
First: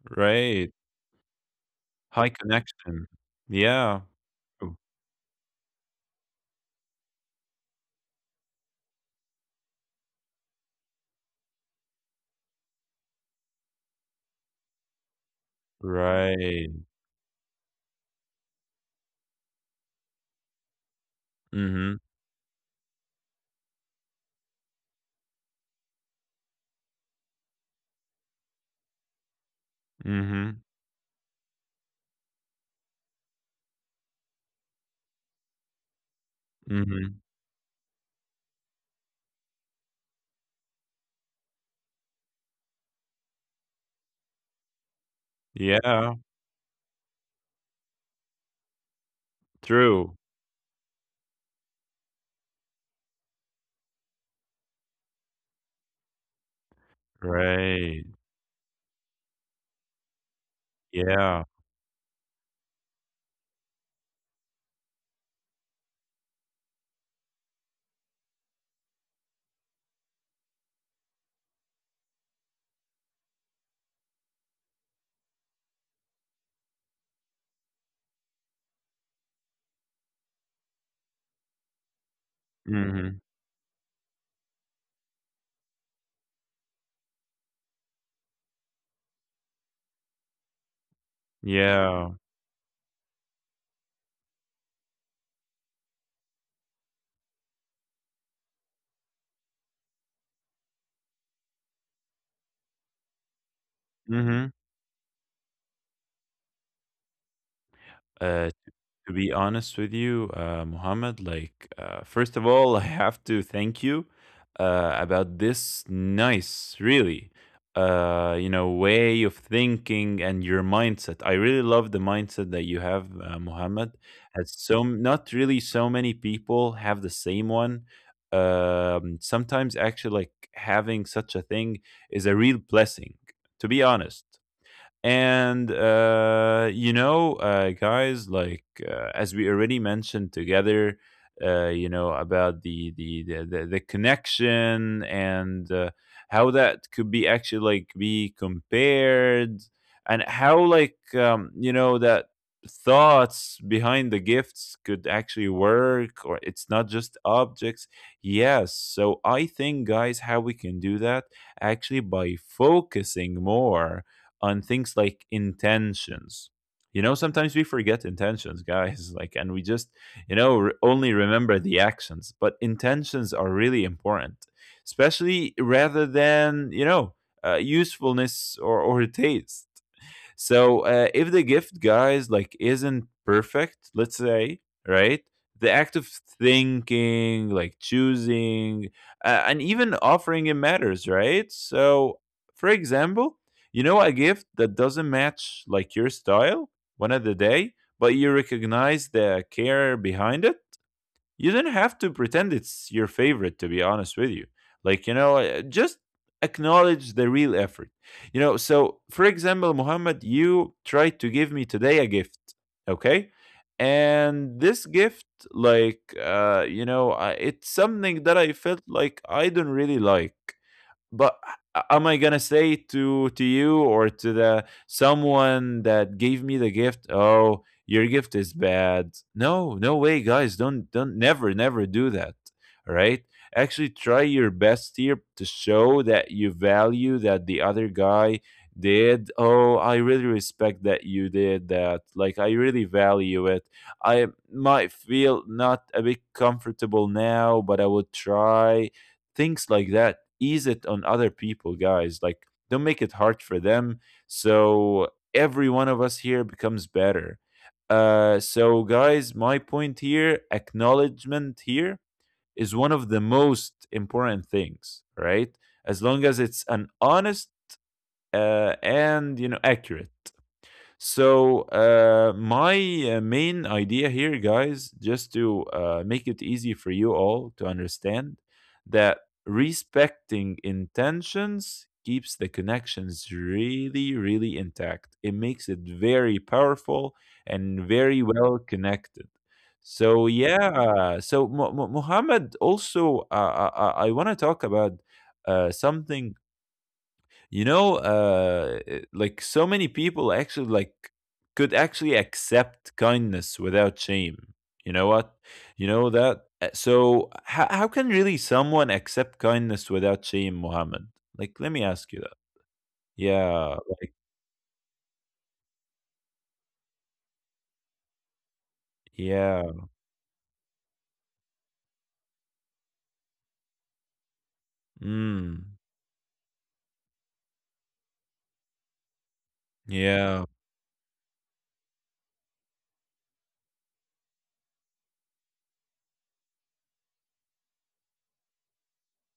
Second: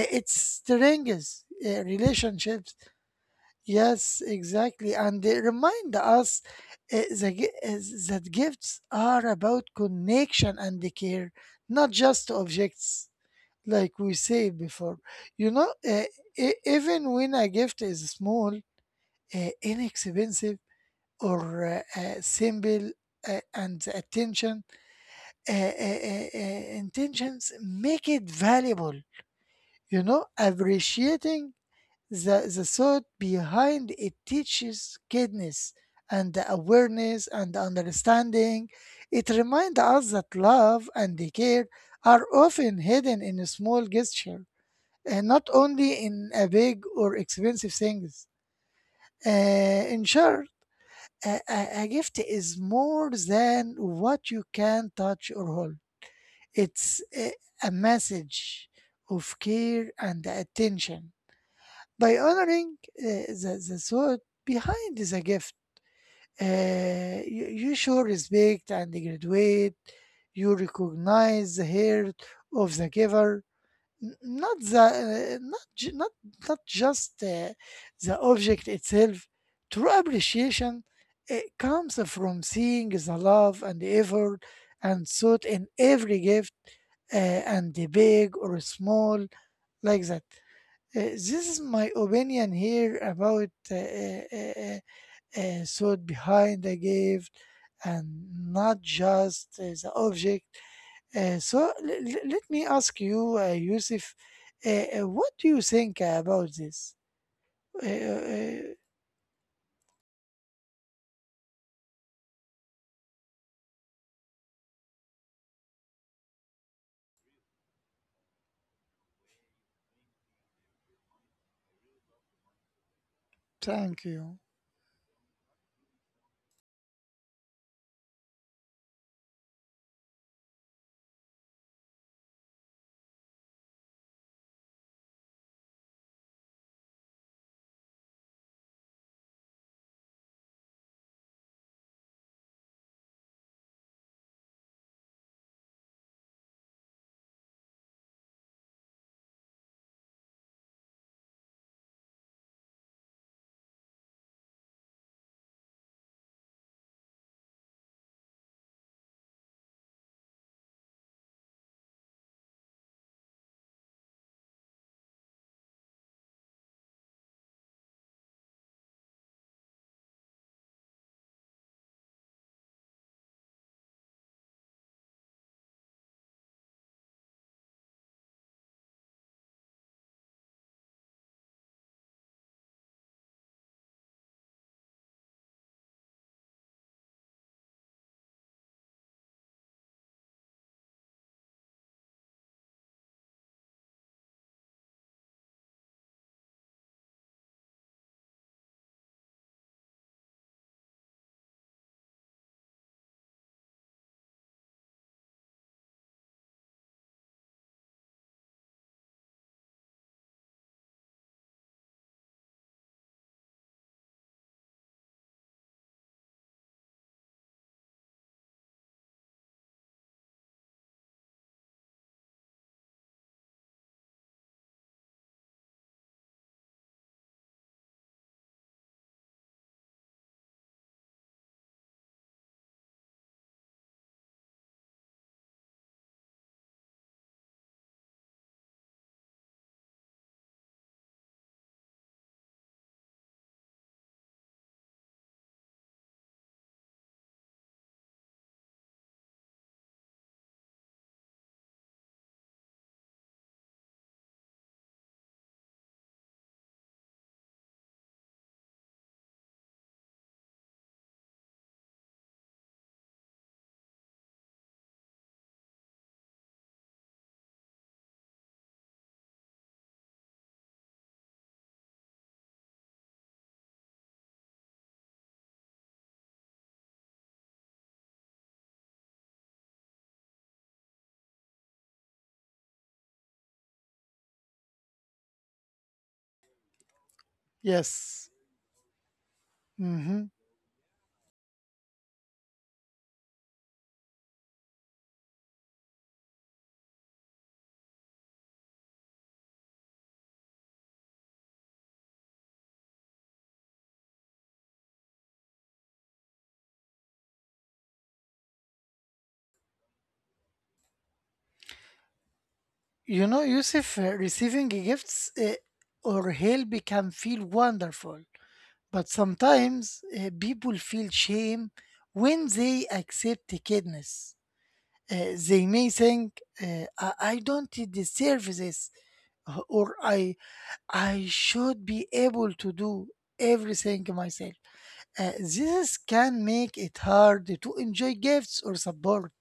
It right, strengthens high relationships. connection. Yeah, Yes, r exactly. And they remind us uh, the gi- uh, that gifts are about connection and the care, not just objects, like we said before. You know, right, even when a gift is small, inexpensive, or mhm, simple, and the attention, intentions make it valuable. You know, mhm, appreciating the thought behind it teaches kindness and the mhm. awareness and the understanding. It reminds us that love and the care are often hidden in a small gesture, and not only Yeah, in a big or expensive things. In true, short, a gift is more than what you can touch or hold. It's a right, message of care and attention yeah, by honoring the thought behind the gift. You you show respect and graduate. You recognize the heart of the giver, n- not the not ju- not not just the object itself. True appreciation it comes from seeing the mhm, love and effort and thought in every gift, uh, and the big or small, like that. This is my yeah, opinion here about thought behind the gift and not just the object. So let me ask you, Yusuf, mhm. uh, what do you think about this? Uh, Uh uh, To be honest with you, Muhammad, like, first of all, I have to thank you about this nice, really, way of thinking and your mindset. I really love the mindset that you have, Muhammad. Thank you. Not really so many people have the same one. Sometimes, actually, like having such a thing is a real blessing. To be honest. And guys, like, as we already mentioned together, about the connection, and how that could be actually like be compared, and how, like, that thoughts behind the gifts could actually work, or it's not just objects. Yes, so I think, guys, how we can do that, actually by focusing more on things like intentions. Sometimes we forget intentions, guys, like, and we just only remember the actions. But intentions are really important, especially rather than usefulness or taste. So, if the gift, guys, like, isn't perfect, let's say, right? The act of thinking, like, choosing, and even offering it, matters, right? So, for example, a gift that doesn't match like your style one of the day, but you recognize the care behind it. You don't have to pretend it's your favorite, to be honest with you. Like, just acknowledge the real effort. So, for example, Muhammad, you tried to give me today a gift. Okay, and this gift, like, it's something that I felt like I don't really like. But am I gonna say to you, or to the someone that gave me the gift, "Oh, your gift is bad"? No, no way, guys. Don't never never do that. All right. Actually, try your best here to show that you value that the other guy did. Oh, I really respect that you did that. Like, I really value it. I might feel not a bit comfortable now, but I will try. Things like that ease it on other people, guys. Like, don't make it hard for them. So every one of us here becomes better. So, guys, my point here, acknowledgement here is one of the most important things, right? As long as it's an honest and accurate. So, my main idea here, guys, just to make it easy for you all to understand that respecting intentions keeps the connections really, really intact. It makes it very powerful and very Yes. well connected. Hmm. So, yeah, so Muhammad, also, I want to talk about something. Like, so many people actually like could actually accept kindness without shame. You know what? You know that Uh, so how, can really someone accept kindness without shame, Mohammed? Like, let me ask you that. You know, Yeah, Yusuf, like, receiving gifts or help can feel wonderful. But yeah. sometimes people feel shame when they accept kindness. They Mm, may think, uh, I don't deserve this, or yeah. I should be able to do everything myself. This can make it hard to enjoy gifts or support.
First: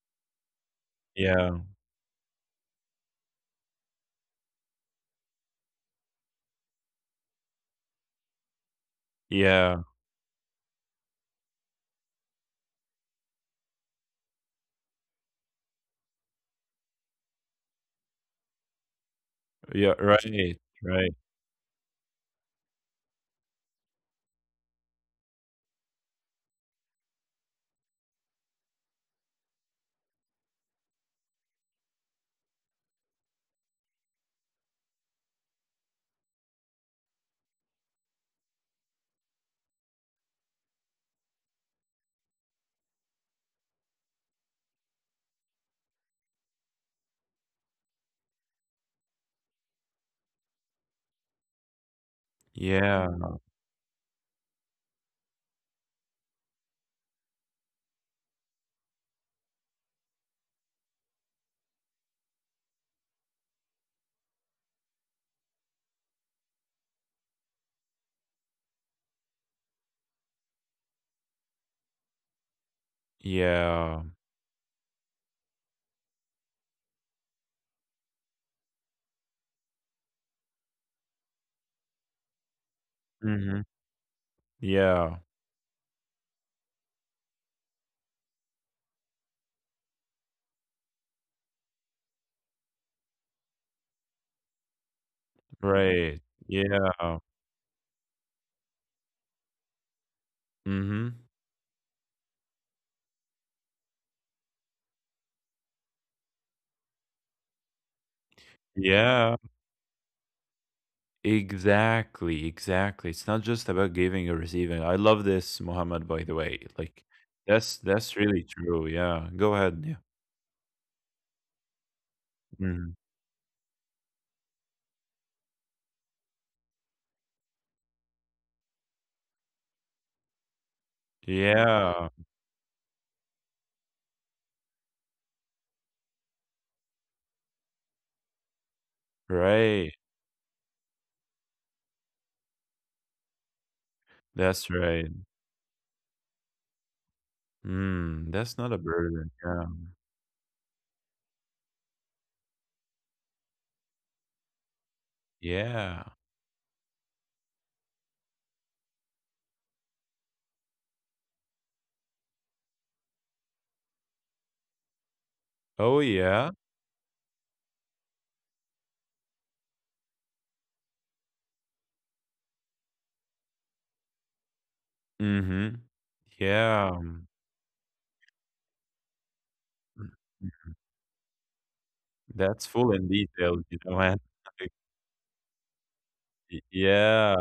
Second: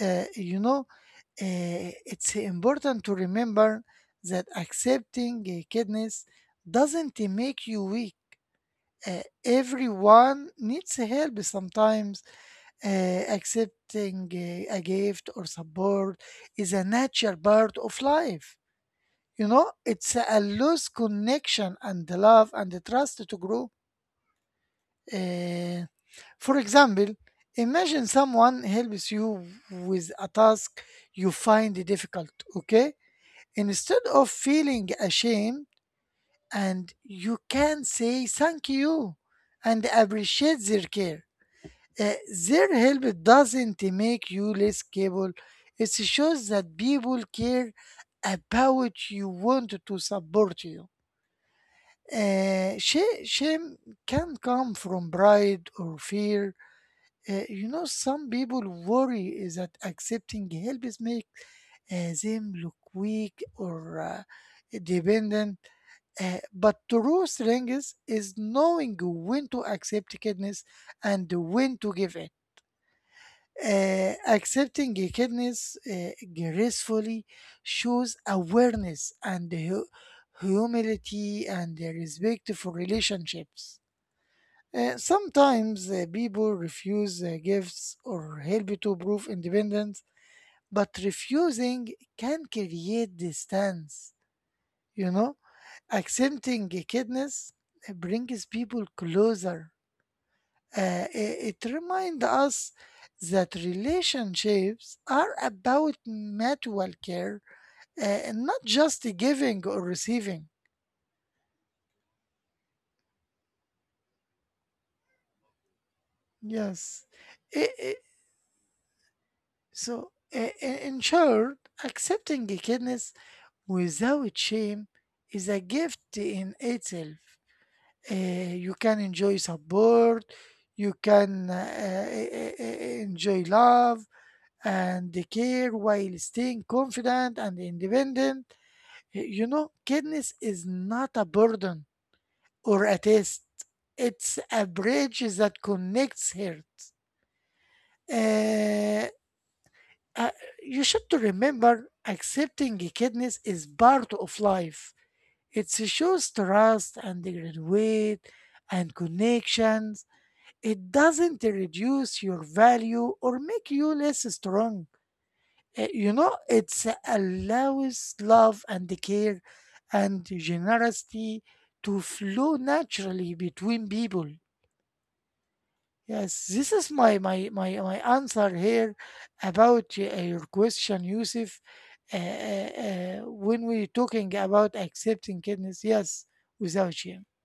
You know, Yeah. It's important to remember that accepting kindness doesn't make you weak. Yeah. Everyone needs help sometimes. Accepting a gift or support is a natural part of life. You know, Yeah. it's Right, a loose right. connection and the love and the trust to grow. Uh, for example, imagine someone helps you with a task you find difficult, okay? Instead of feeling ashamed, and you can say thank you and appreciate their care. Uh, their help doesn't make you less capable. It shows that people care about you, want to support you. Yeah, Shame can come from pride or fear. You know, some people worry is that accepting help is make them look weak or dependent. But true strength is knowing when to accept kindness and when to give in. yeah. Accepting kindness uh, gracefully shows awareness and humility and respect for Hmm. relationships. Yeah. Sometimes people refuse gifts or help to prove independence, but refusing can create distance. You know, Right. accepting Yeah. kindness brings people closer. Hmm. It reminds us that relationships are about mutual care and not just Yeah. giving or receiving. Exactly, exactly. It's not just about giving or receiving. I love this, Muhammad, by the way. Yes. Like, I- that's I- that's really true. Yeah. Go ahead. Yeah. In short, accepting Mhm. kindness without shame is a gift in itself. You can enjoy support, you can Yeah. Uh, uh, enjoy love and the care while staying confident and independent. You know, Right. kindness is not a burden or a test. It's a That's right. bridge that connects hearts. Mm, that's not a Uh, burden. Yeah. uh, you should to remember accepting kindness is part of life. It Yeah. shows trust and graduate and connections. It doesn't reduce your value or make you less strong. Oh You know, yeah. it allows love and care and generosity to flow naturally between people. Mm-hmm. Yes, this is Yeah. my answer here about Mm, your question, Yusuf. That's full in detail, When you we're know, man. talking about accepting kindness, yes, without shame. Yeah.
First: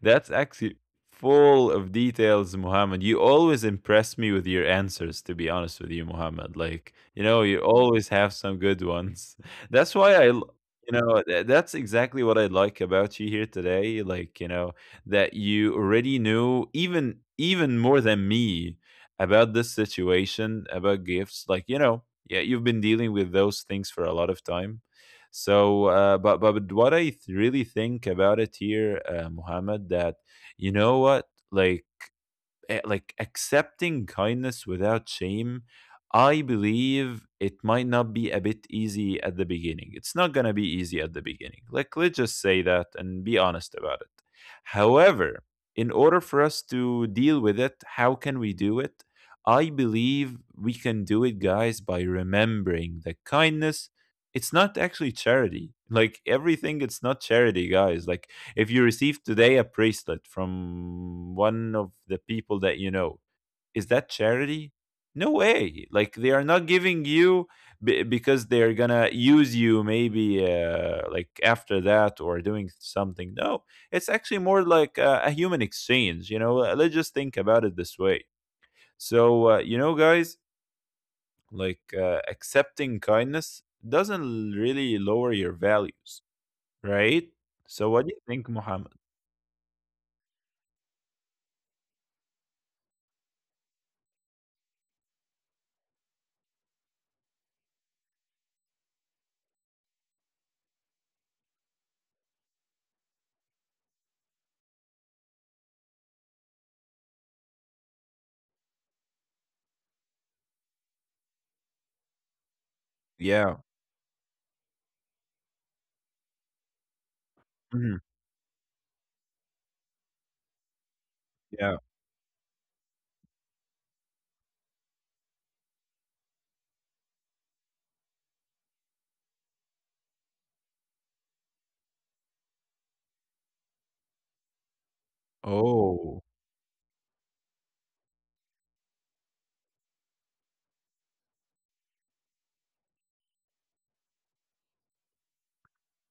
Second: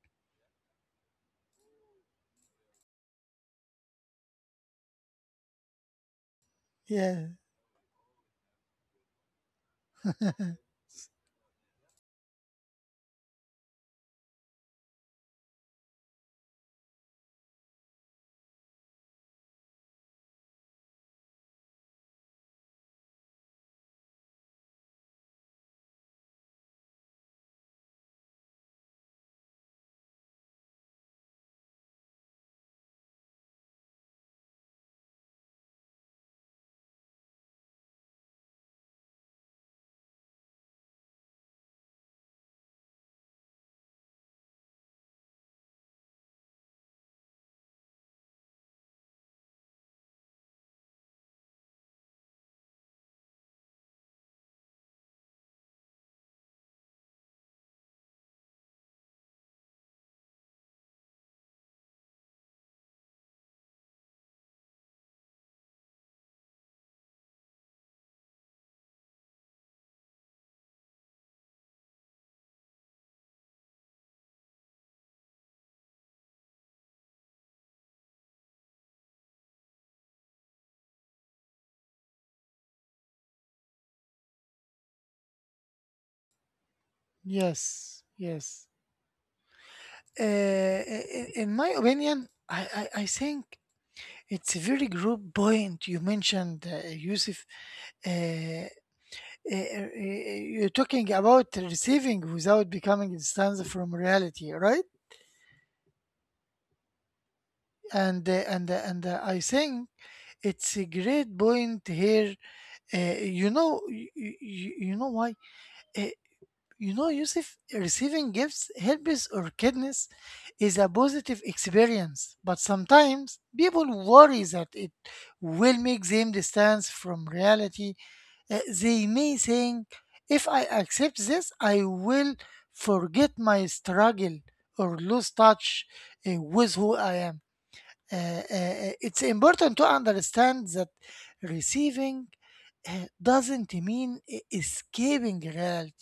That's actually full of details, Muhammad. You always impress me with your answers, to be honest with you, Muhammad. Like, Yeah. You always have some good ones. That's why that's exactly what I like about you here today. Like, that you already knew, even more than me about this situation, about gifts. Like, yeah, you've been dealing with those things for a lot of time. So, but what really think about it here, Muhammad, that, you know what, like, like, accepting kindness without shame, I believe it might not be a bit easy at the beginning. It's not going to be easy at the beginning, like, let's just say that and be honest about it. However, in order for us to deal with it, how can we do it? I believe we can do it, guys, by remembering that kindness, it's not actually charity. Like, everything, it's not charity, guys. Like, if you receive today a bracelet from one of the people that you know, is that charity? No way. Like, they are not giving you because they're gonna use you, maybe, like, after that, or doing something. No, it's actually more like a human exchange. You know. Let's just think about it this way. So, guys, like, accepting kindness doesn't really lower your values, right? So yes, what do you think, yes. Muhammad? In my opinion, I think it's a very good point you mentioned, Yusuf. Uh, you're talking about receiving without becoming distanced from reality, right? And I think it's a great point here. You Yeah. know, you know why? Uh, you know, Yusuf, Mm-hmm. receiving gifts, helps or kindness is a positive Yeah. experience, but sometimes people worry that it will make them distance from reality. They may think, if I accept this, I will forget my struggle or lose touch Oh, with who I am. It's important to understand that receiving doesn't mean escaping reality.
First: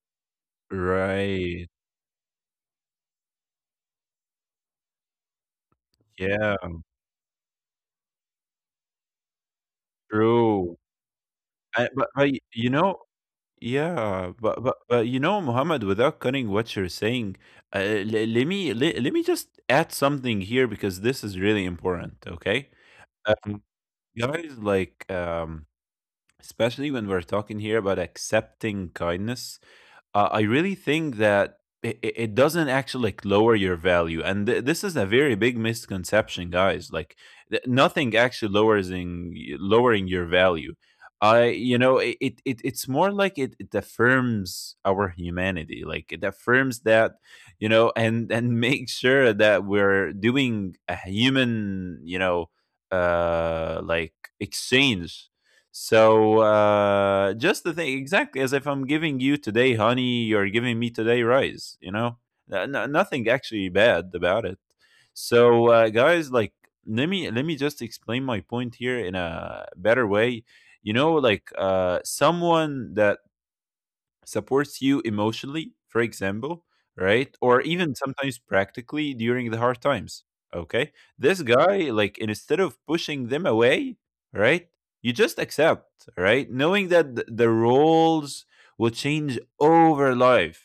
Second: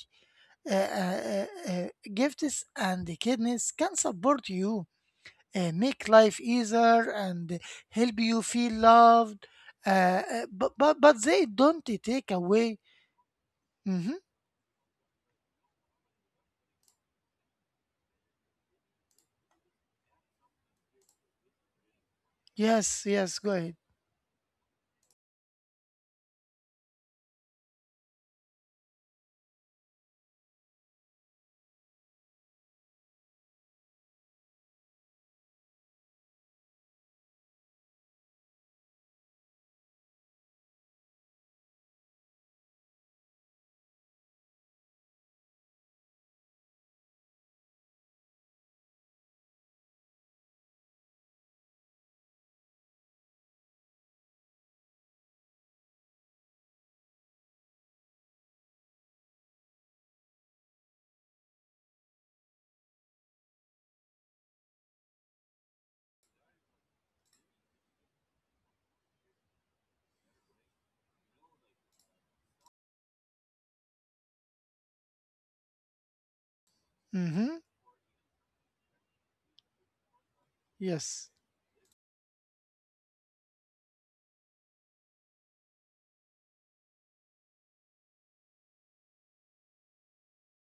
Uh, uh, right. uh, uh, Gifts and kindness can support you, make life Yeah, easier, and help you feel loved. But true. But they don't I but take y away. Mhm. yeah, but you know, Muhammad, without cutting what you're saying, uh, le let me just add something here, because this is really important, okay? Yes, yes, go Um, ahead. guys, like, especially when we're talking here about accepting kindness, I really think that it doesn't actually like lower your value, and this is a very big misconception, guys. Like th- nothing actually lowers in, lowering your value. I you know it, it it- it's more like it affirms our humanity, like it affirms that and make sure that we're doing a human uh like exchange. So just the thing, exactly as if I'm giving you today honey, you're giving me today rice. Nothing actually bad about it. So guys, like let me just explain my point here in a better way. You know, like someone that supports you emotionally, for example, right? Mm-hmm. Or even sometimes practically during the hard times. Okay. Yes, This guy, like, instead of pushing them away, right? You just accept, right? Knowing that the roles will change over life,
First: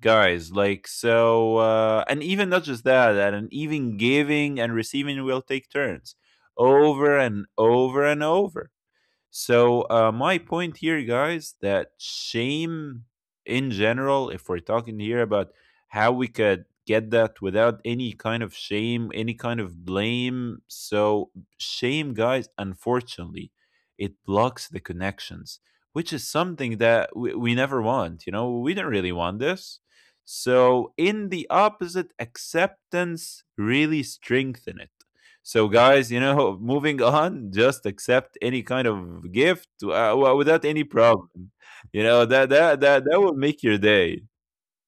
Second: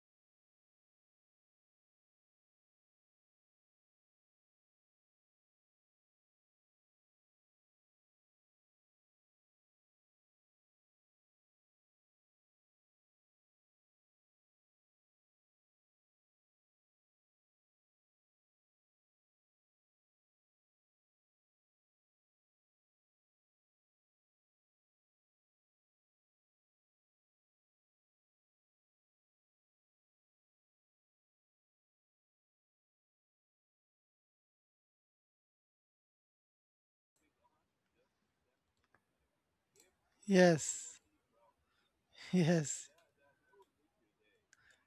guys. Like, so and even not just that, and even giving and receiving will take turns over and over and over. So my point here, guys, that shame in general, if we're talking here about how we could get that without any kind of shame, any kind of blame. So shame, guys, unfortunately, it blocks the connections, which is something that we never want. You know, we don't really want this. So in the opposite, acceptance really strengthen it. So, guys, you know, moving on, just accept any kind of gift without any yes, problem. You know that that yes, that that will make your day.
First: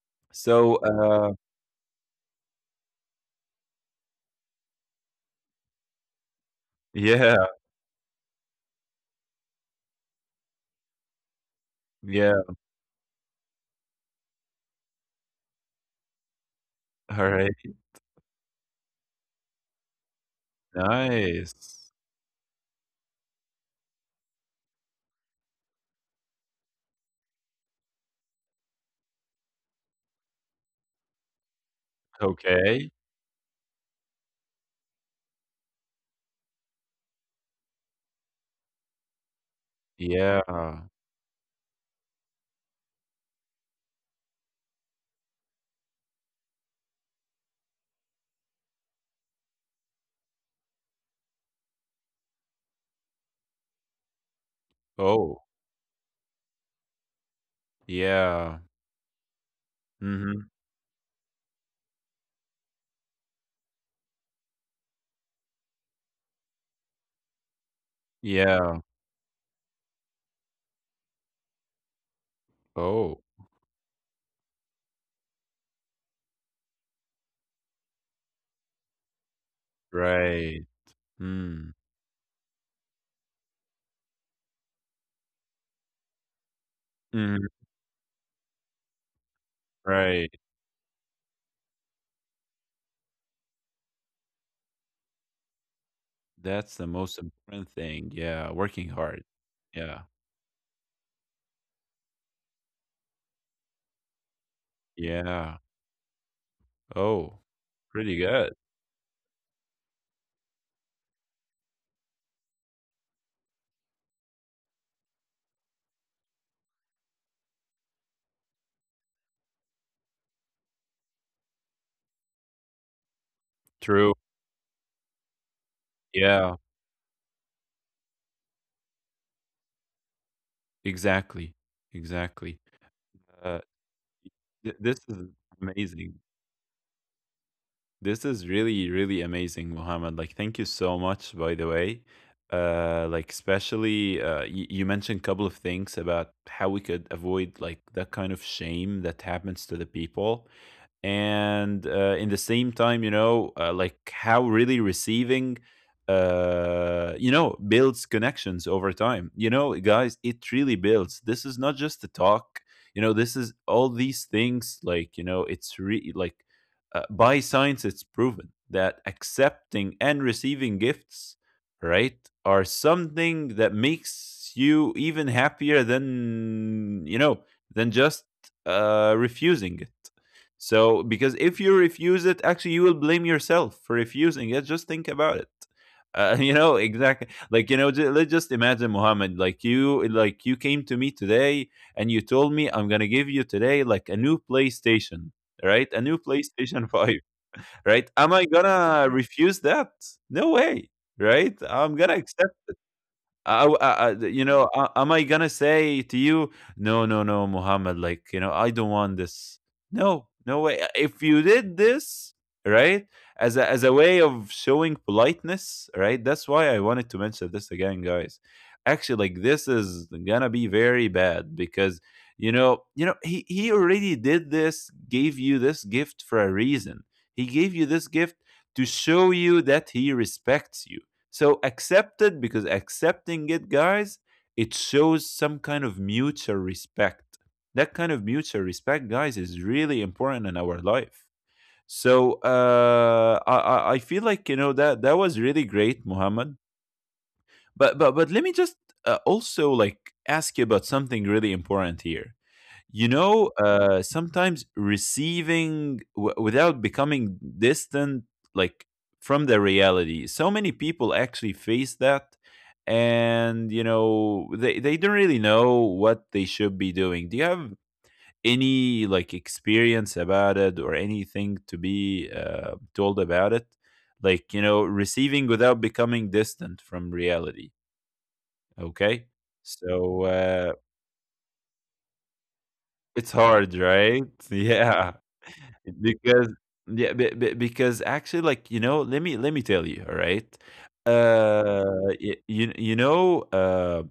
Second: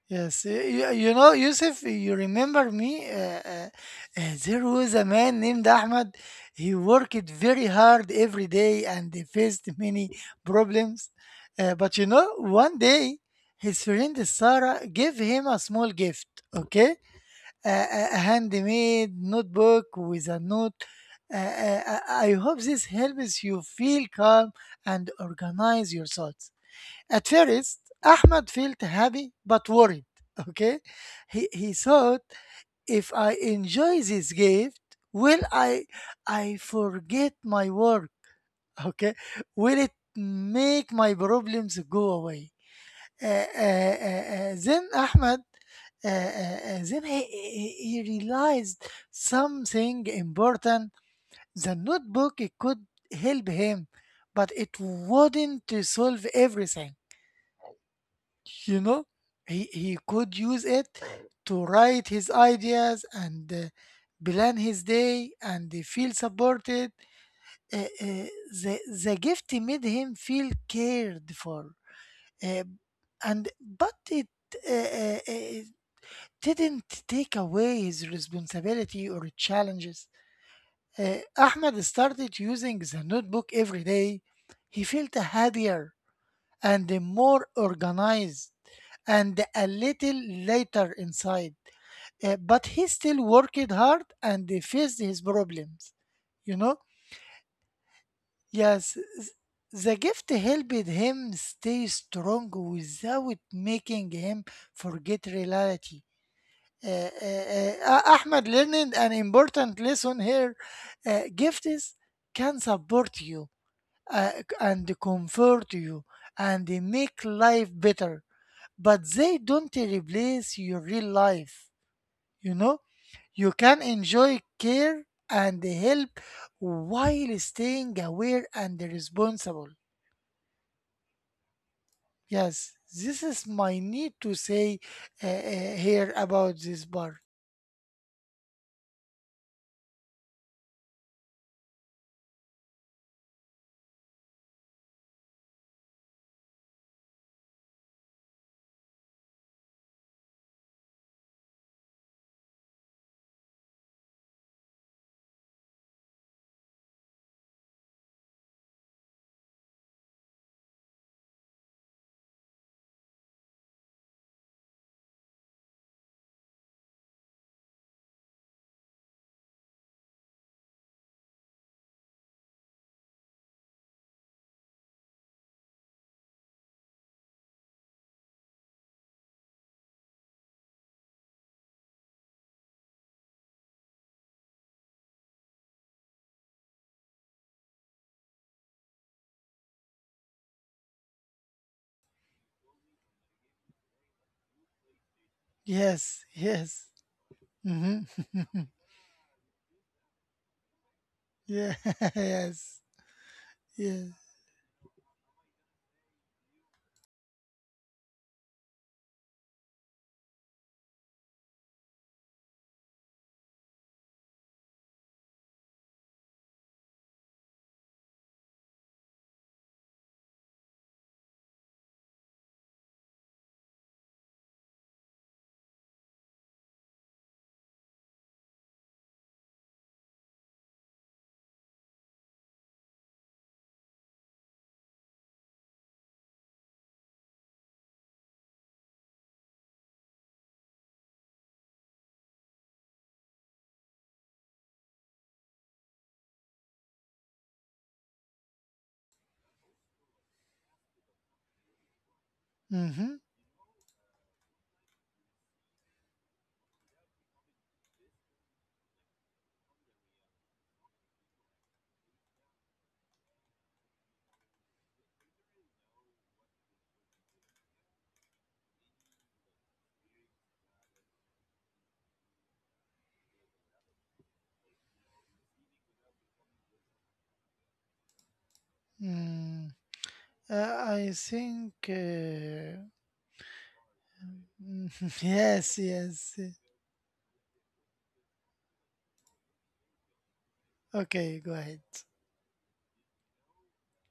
yes. Eh, So, you uh, know, Yusuf, you remember me? There was a man named Ahmad. He worked yeah, very hard every day and he faced many problems. But you know, yeah. one day his friend Sarah gave him a small gift, okay? All right, A handmade notebook with a note. Nice. I hope this helps you feel calm and organize your thoughts. At first, Ahmed felt happy but worried. Okay, he thought Okay, if I enjoy this gift, will I forget my work? Okay, will it yeah. make my problems go away? Then Ahmed, then he realized something important. The notebook it could help him, but it Oh, wouldn't solve everything. yeah. You know, he could Mm-hmm. use it to write his ideas and plan his day and feel supported. Uh, uh, Yeah. the the gift made him feel cared for, uh, Oh, and but it, uh, uh, uh, didn't take away his responsibility or challenges. right. Mm. Ahmed started using the notebook every day. He felt happier and Mm-hmm. more organized and a little Right. later inside. But he still worked hard and faced his problems. You That's know, the most important thing. Yeah, yes, working hard. The Yeah. gift helped him stay strong without making him forget Yeah. reality. Uh, Oh, pretty Ahmed good. learned an important lesson here. Gifts can support you uh, and comfort you and make life better, but they don't replace your real life. You know, you can True. enjoy care and help Yeah, while staying aware and responsible. exactly, exactly. Yes, this is Uh, my need to say this is here amazing. about this part. This is really, really amazing, Mohammed. Like, thank you so much, by the way. Like, especially you mentioned a couple of things about how we could avoid like that kind of shame that happens to the people. And in the same time, you know, like how really receiving you know builds connections over time. You know, guys, it really builds, this is not just the talk, you know, this is all these things, like, you know, it's really like by science it's proven that accepting and receiving gifts, right, are something that makes you even happier than, you know, than just refusing it. So, because if you refuse it, actually, you will blame yourself for refusing it. Just think about it. You know, exactly, like, you know, let's just imagine, Muhammad, like you, like you came to me today and you told me I'm gonna give you today like a new PlayStation, right, a new Yes, playstation yes. 5 right. Am I Mm-hmm. gonna refuse that? No way. Right, yeah, I'm gonna accept. yes, I, I, I, yes. you know, am I gonna say to you, no, no, no, Muhammad, like, you know, I don't want this. No, no way. If you did this, right, as a way of showing politeness, right, that's why I wanted to mention this again, guys. Actually, like, this is gonna be very bad because, you know, he already did this, gave you this gift for a reason. He gave you this gift to show you that he respects you. So accept it because accepting it, guys, it shows some kind of mutual respect. That kind of mutual respect, guys, is really important in our life. So I feel like, you know, that that was really great, Muhammad. But let me just also like ask you about something really important here. You Mm-hmm. know, sometimes receiving without becoming distant, like from the reality. So many people actually face that, and you know, they don't really know what they should be doing. Do you have any like experience about it or anything to be told about it? Like you know, receiving without becoming distant from reality. Okay, Mm. so. I think. It's hard, right? Mm, Yeah. yes, yes. Because yeah, be because actually, like, you know, let me tell you, all right? Okay, go Uh, ahead. y you you know,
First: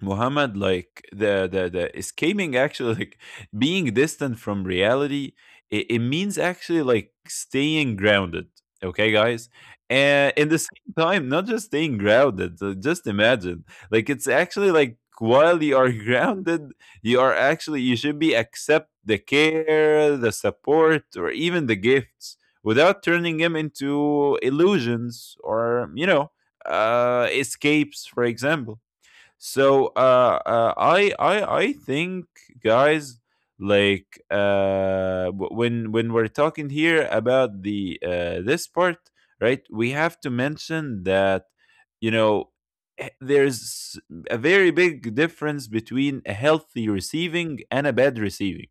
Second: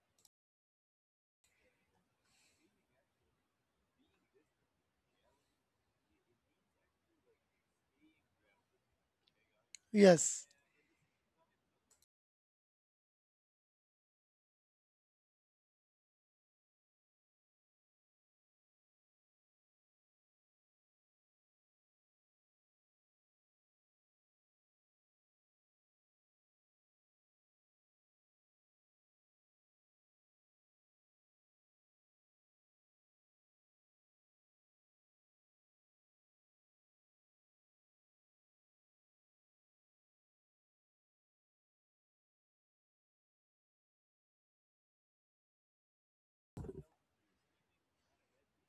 Muhammad, like the escaping actually like being distant from reality, it means actually like staying grounded. Okay, guys, and Yes. in the same time, not just staying grounded. Just imagine, like it's actually like while you are grounded, you are actually you should be accept the care, the support, or even the gifts without turning them into illusions or you know escapes, for example. So I think, guys, like when we're talking here about the this part, right? We have to mention that you know there's a very big difference between a healthy receiving and a bad receiving.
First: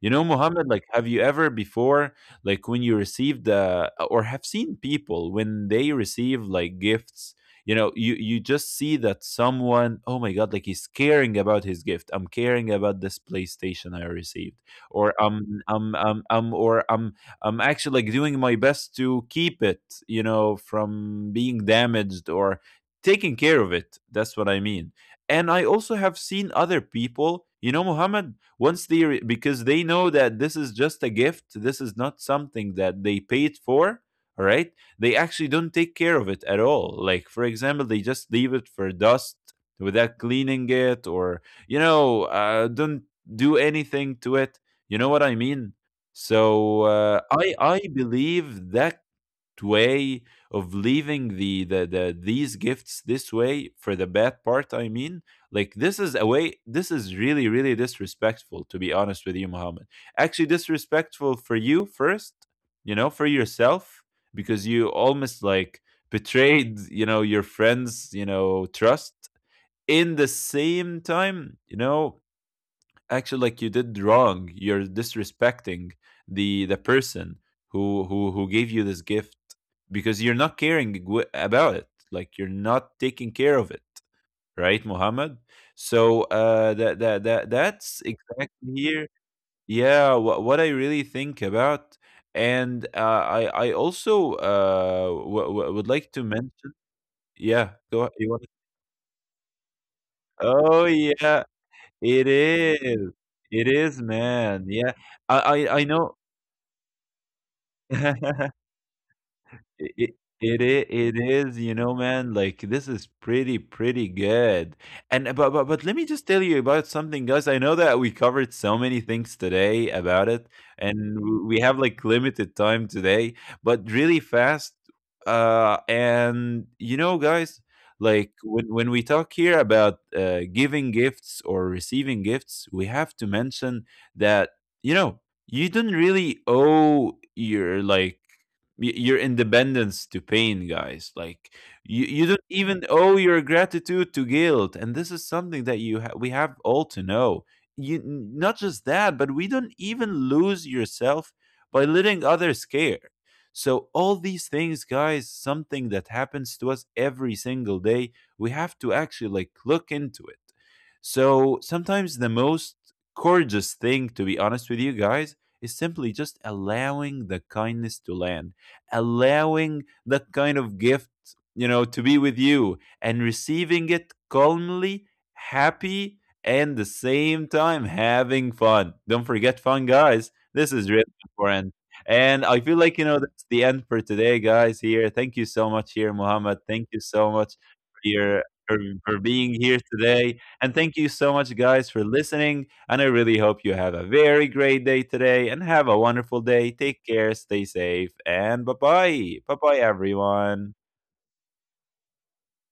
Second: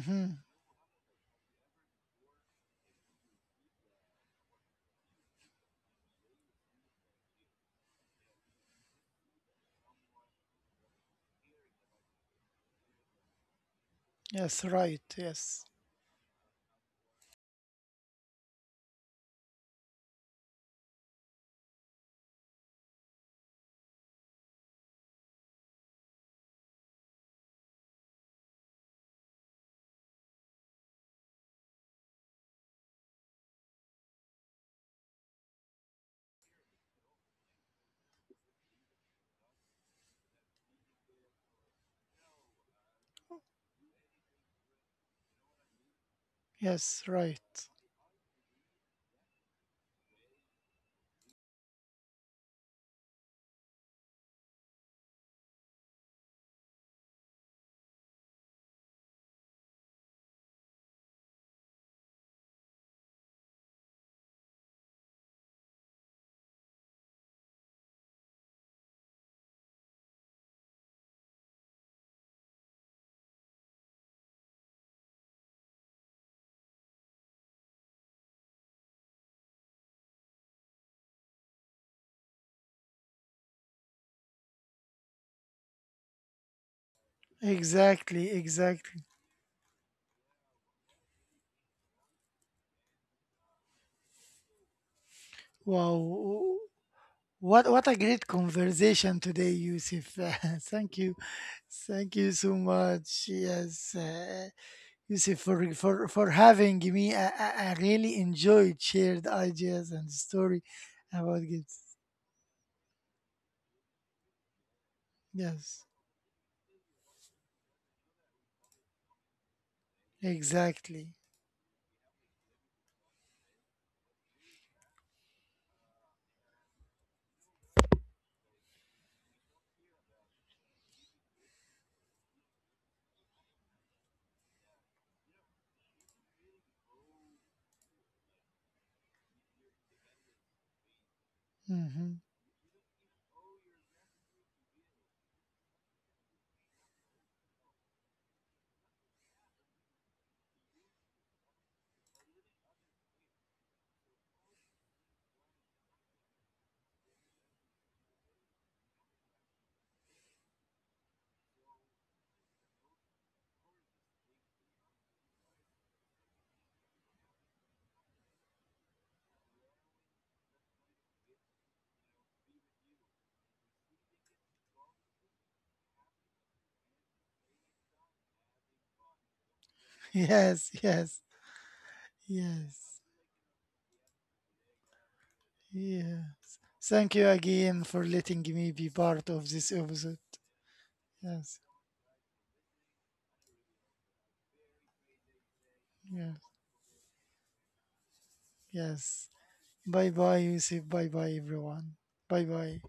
You know, Mohammed, like, have you ever before, like, when you received or have seen people when they receive like gifts? You know, you just see that someone, oh my god, like he's caring about his gift. I'm caring about this PlayStation I received, Yes, right. or um Yes. Or I'm actually like doing my best to keep it, you know, from being damaged or taking care of it. That's what I mean. And I also have seen other people, you know, Mohammed, once they because they know that this is just a gift, this is not something that they paid for, all right, they actually don't take care of it at all. Like, for example, they just leave it for dust without cleaning it, or you know, don't do anything to it. You know what I mean. so Yes, uh, right. i i believe that way of leaving the these gifts this way, for the bad part I mean, like, this is a way, this is really, really disrespectful, to be honest with you, Muhammad. Actually disrespectful for you first, you know, for yourself. Because you almost like betrayed, you know, your friends, you know, trust. In the same time, you know, actually like you did wrong. You're disrespecting the person who gave you this gift because you're not caring about it. Like you're not taking care of it, right, Muhammad? So that's Exactly, exactly exactly. here. Yeah, what I really think about, and I also would like to Wow. mention. Yeah, What a go ahead. great You want to, conversation today, Yusuf. oh thank you, yeah. thank It you so is. much. It Yes, is, man. Yeah. Yusuf, I I I know. for having me. I I really enjoyed shared ideas It and it story it about is, you know, gifts. man, like, this is pretty, pretty good. And but Yes, let me just tell you about something, guys. I know that we covered so many things today about it, exactly. and w we have, like, limited time today, but really fast, and, you know, guys, like, when we talk here about, giving gifts or receiving gifts, we have to mention that, you know, you don't really owe your, like your independence to pain, guys, like, you, Hmm. you don't even owe your gratitude to guilt, and this is something that we have all to know. Not just that, but we don't even lose yourself by letting others care. So all these things, guys, something that happens to us every single day, we have to actually like look into it. So sometimes the most gorgeous thing, to be honest with you, guys, is simply just allowing the kindness to land, allowing that kind of gift, you know, to be with you and receiving it calmly, happy, and the same time having fun. Don't forget fun, guys. Yes, This is really yes, important. And I feel yes, like, you know, that's the end for today, guys. Here, thank you so much, here, yes. Muhammad. Thank you Thank you so much again for for letting your me be for part of being this here episode. today. And thank you so much, Yes, guys, for listening. And I really hope you have a very great day today and have a yes, wonderful day. Take care, stay safe, and bye yes. bye. Bye bye, Bye bye, Yusuf. everyone. Bye bye, everyone. Bye bye.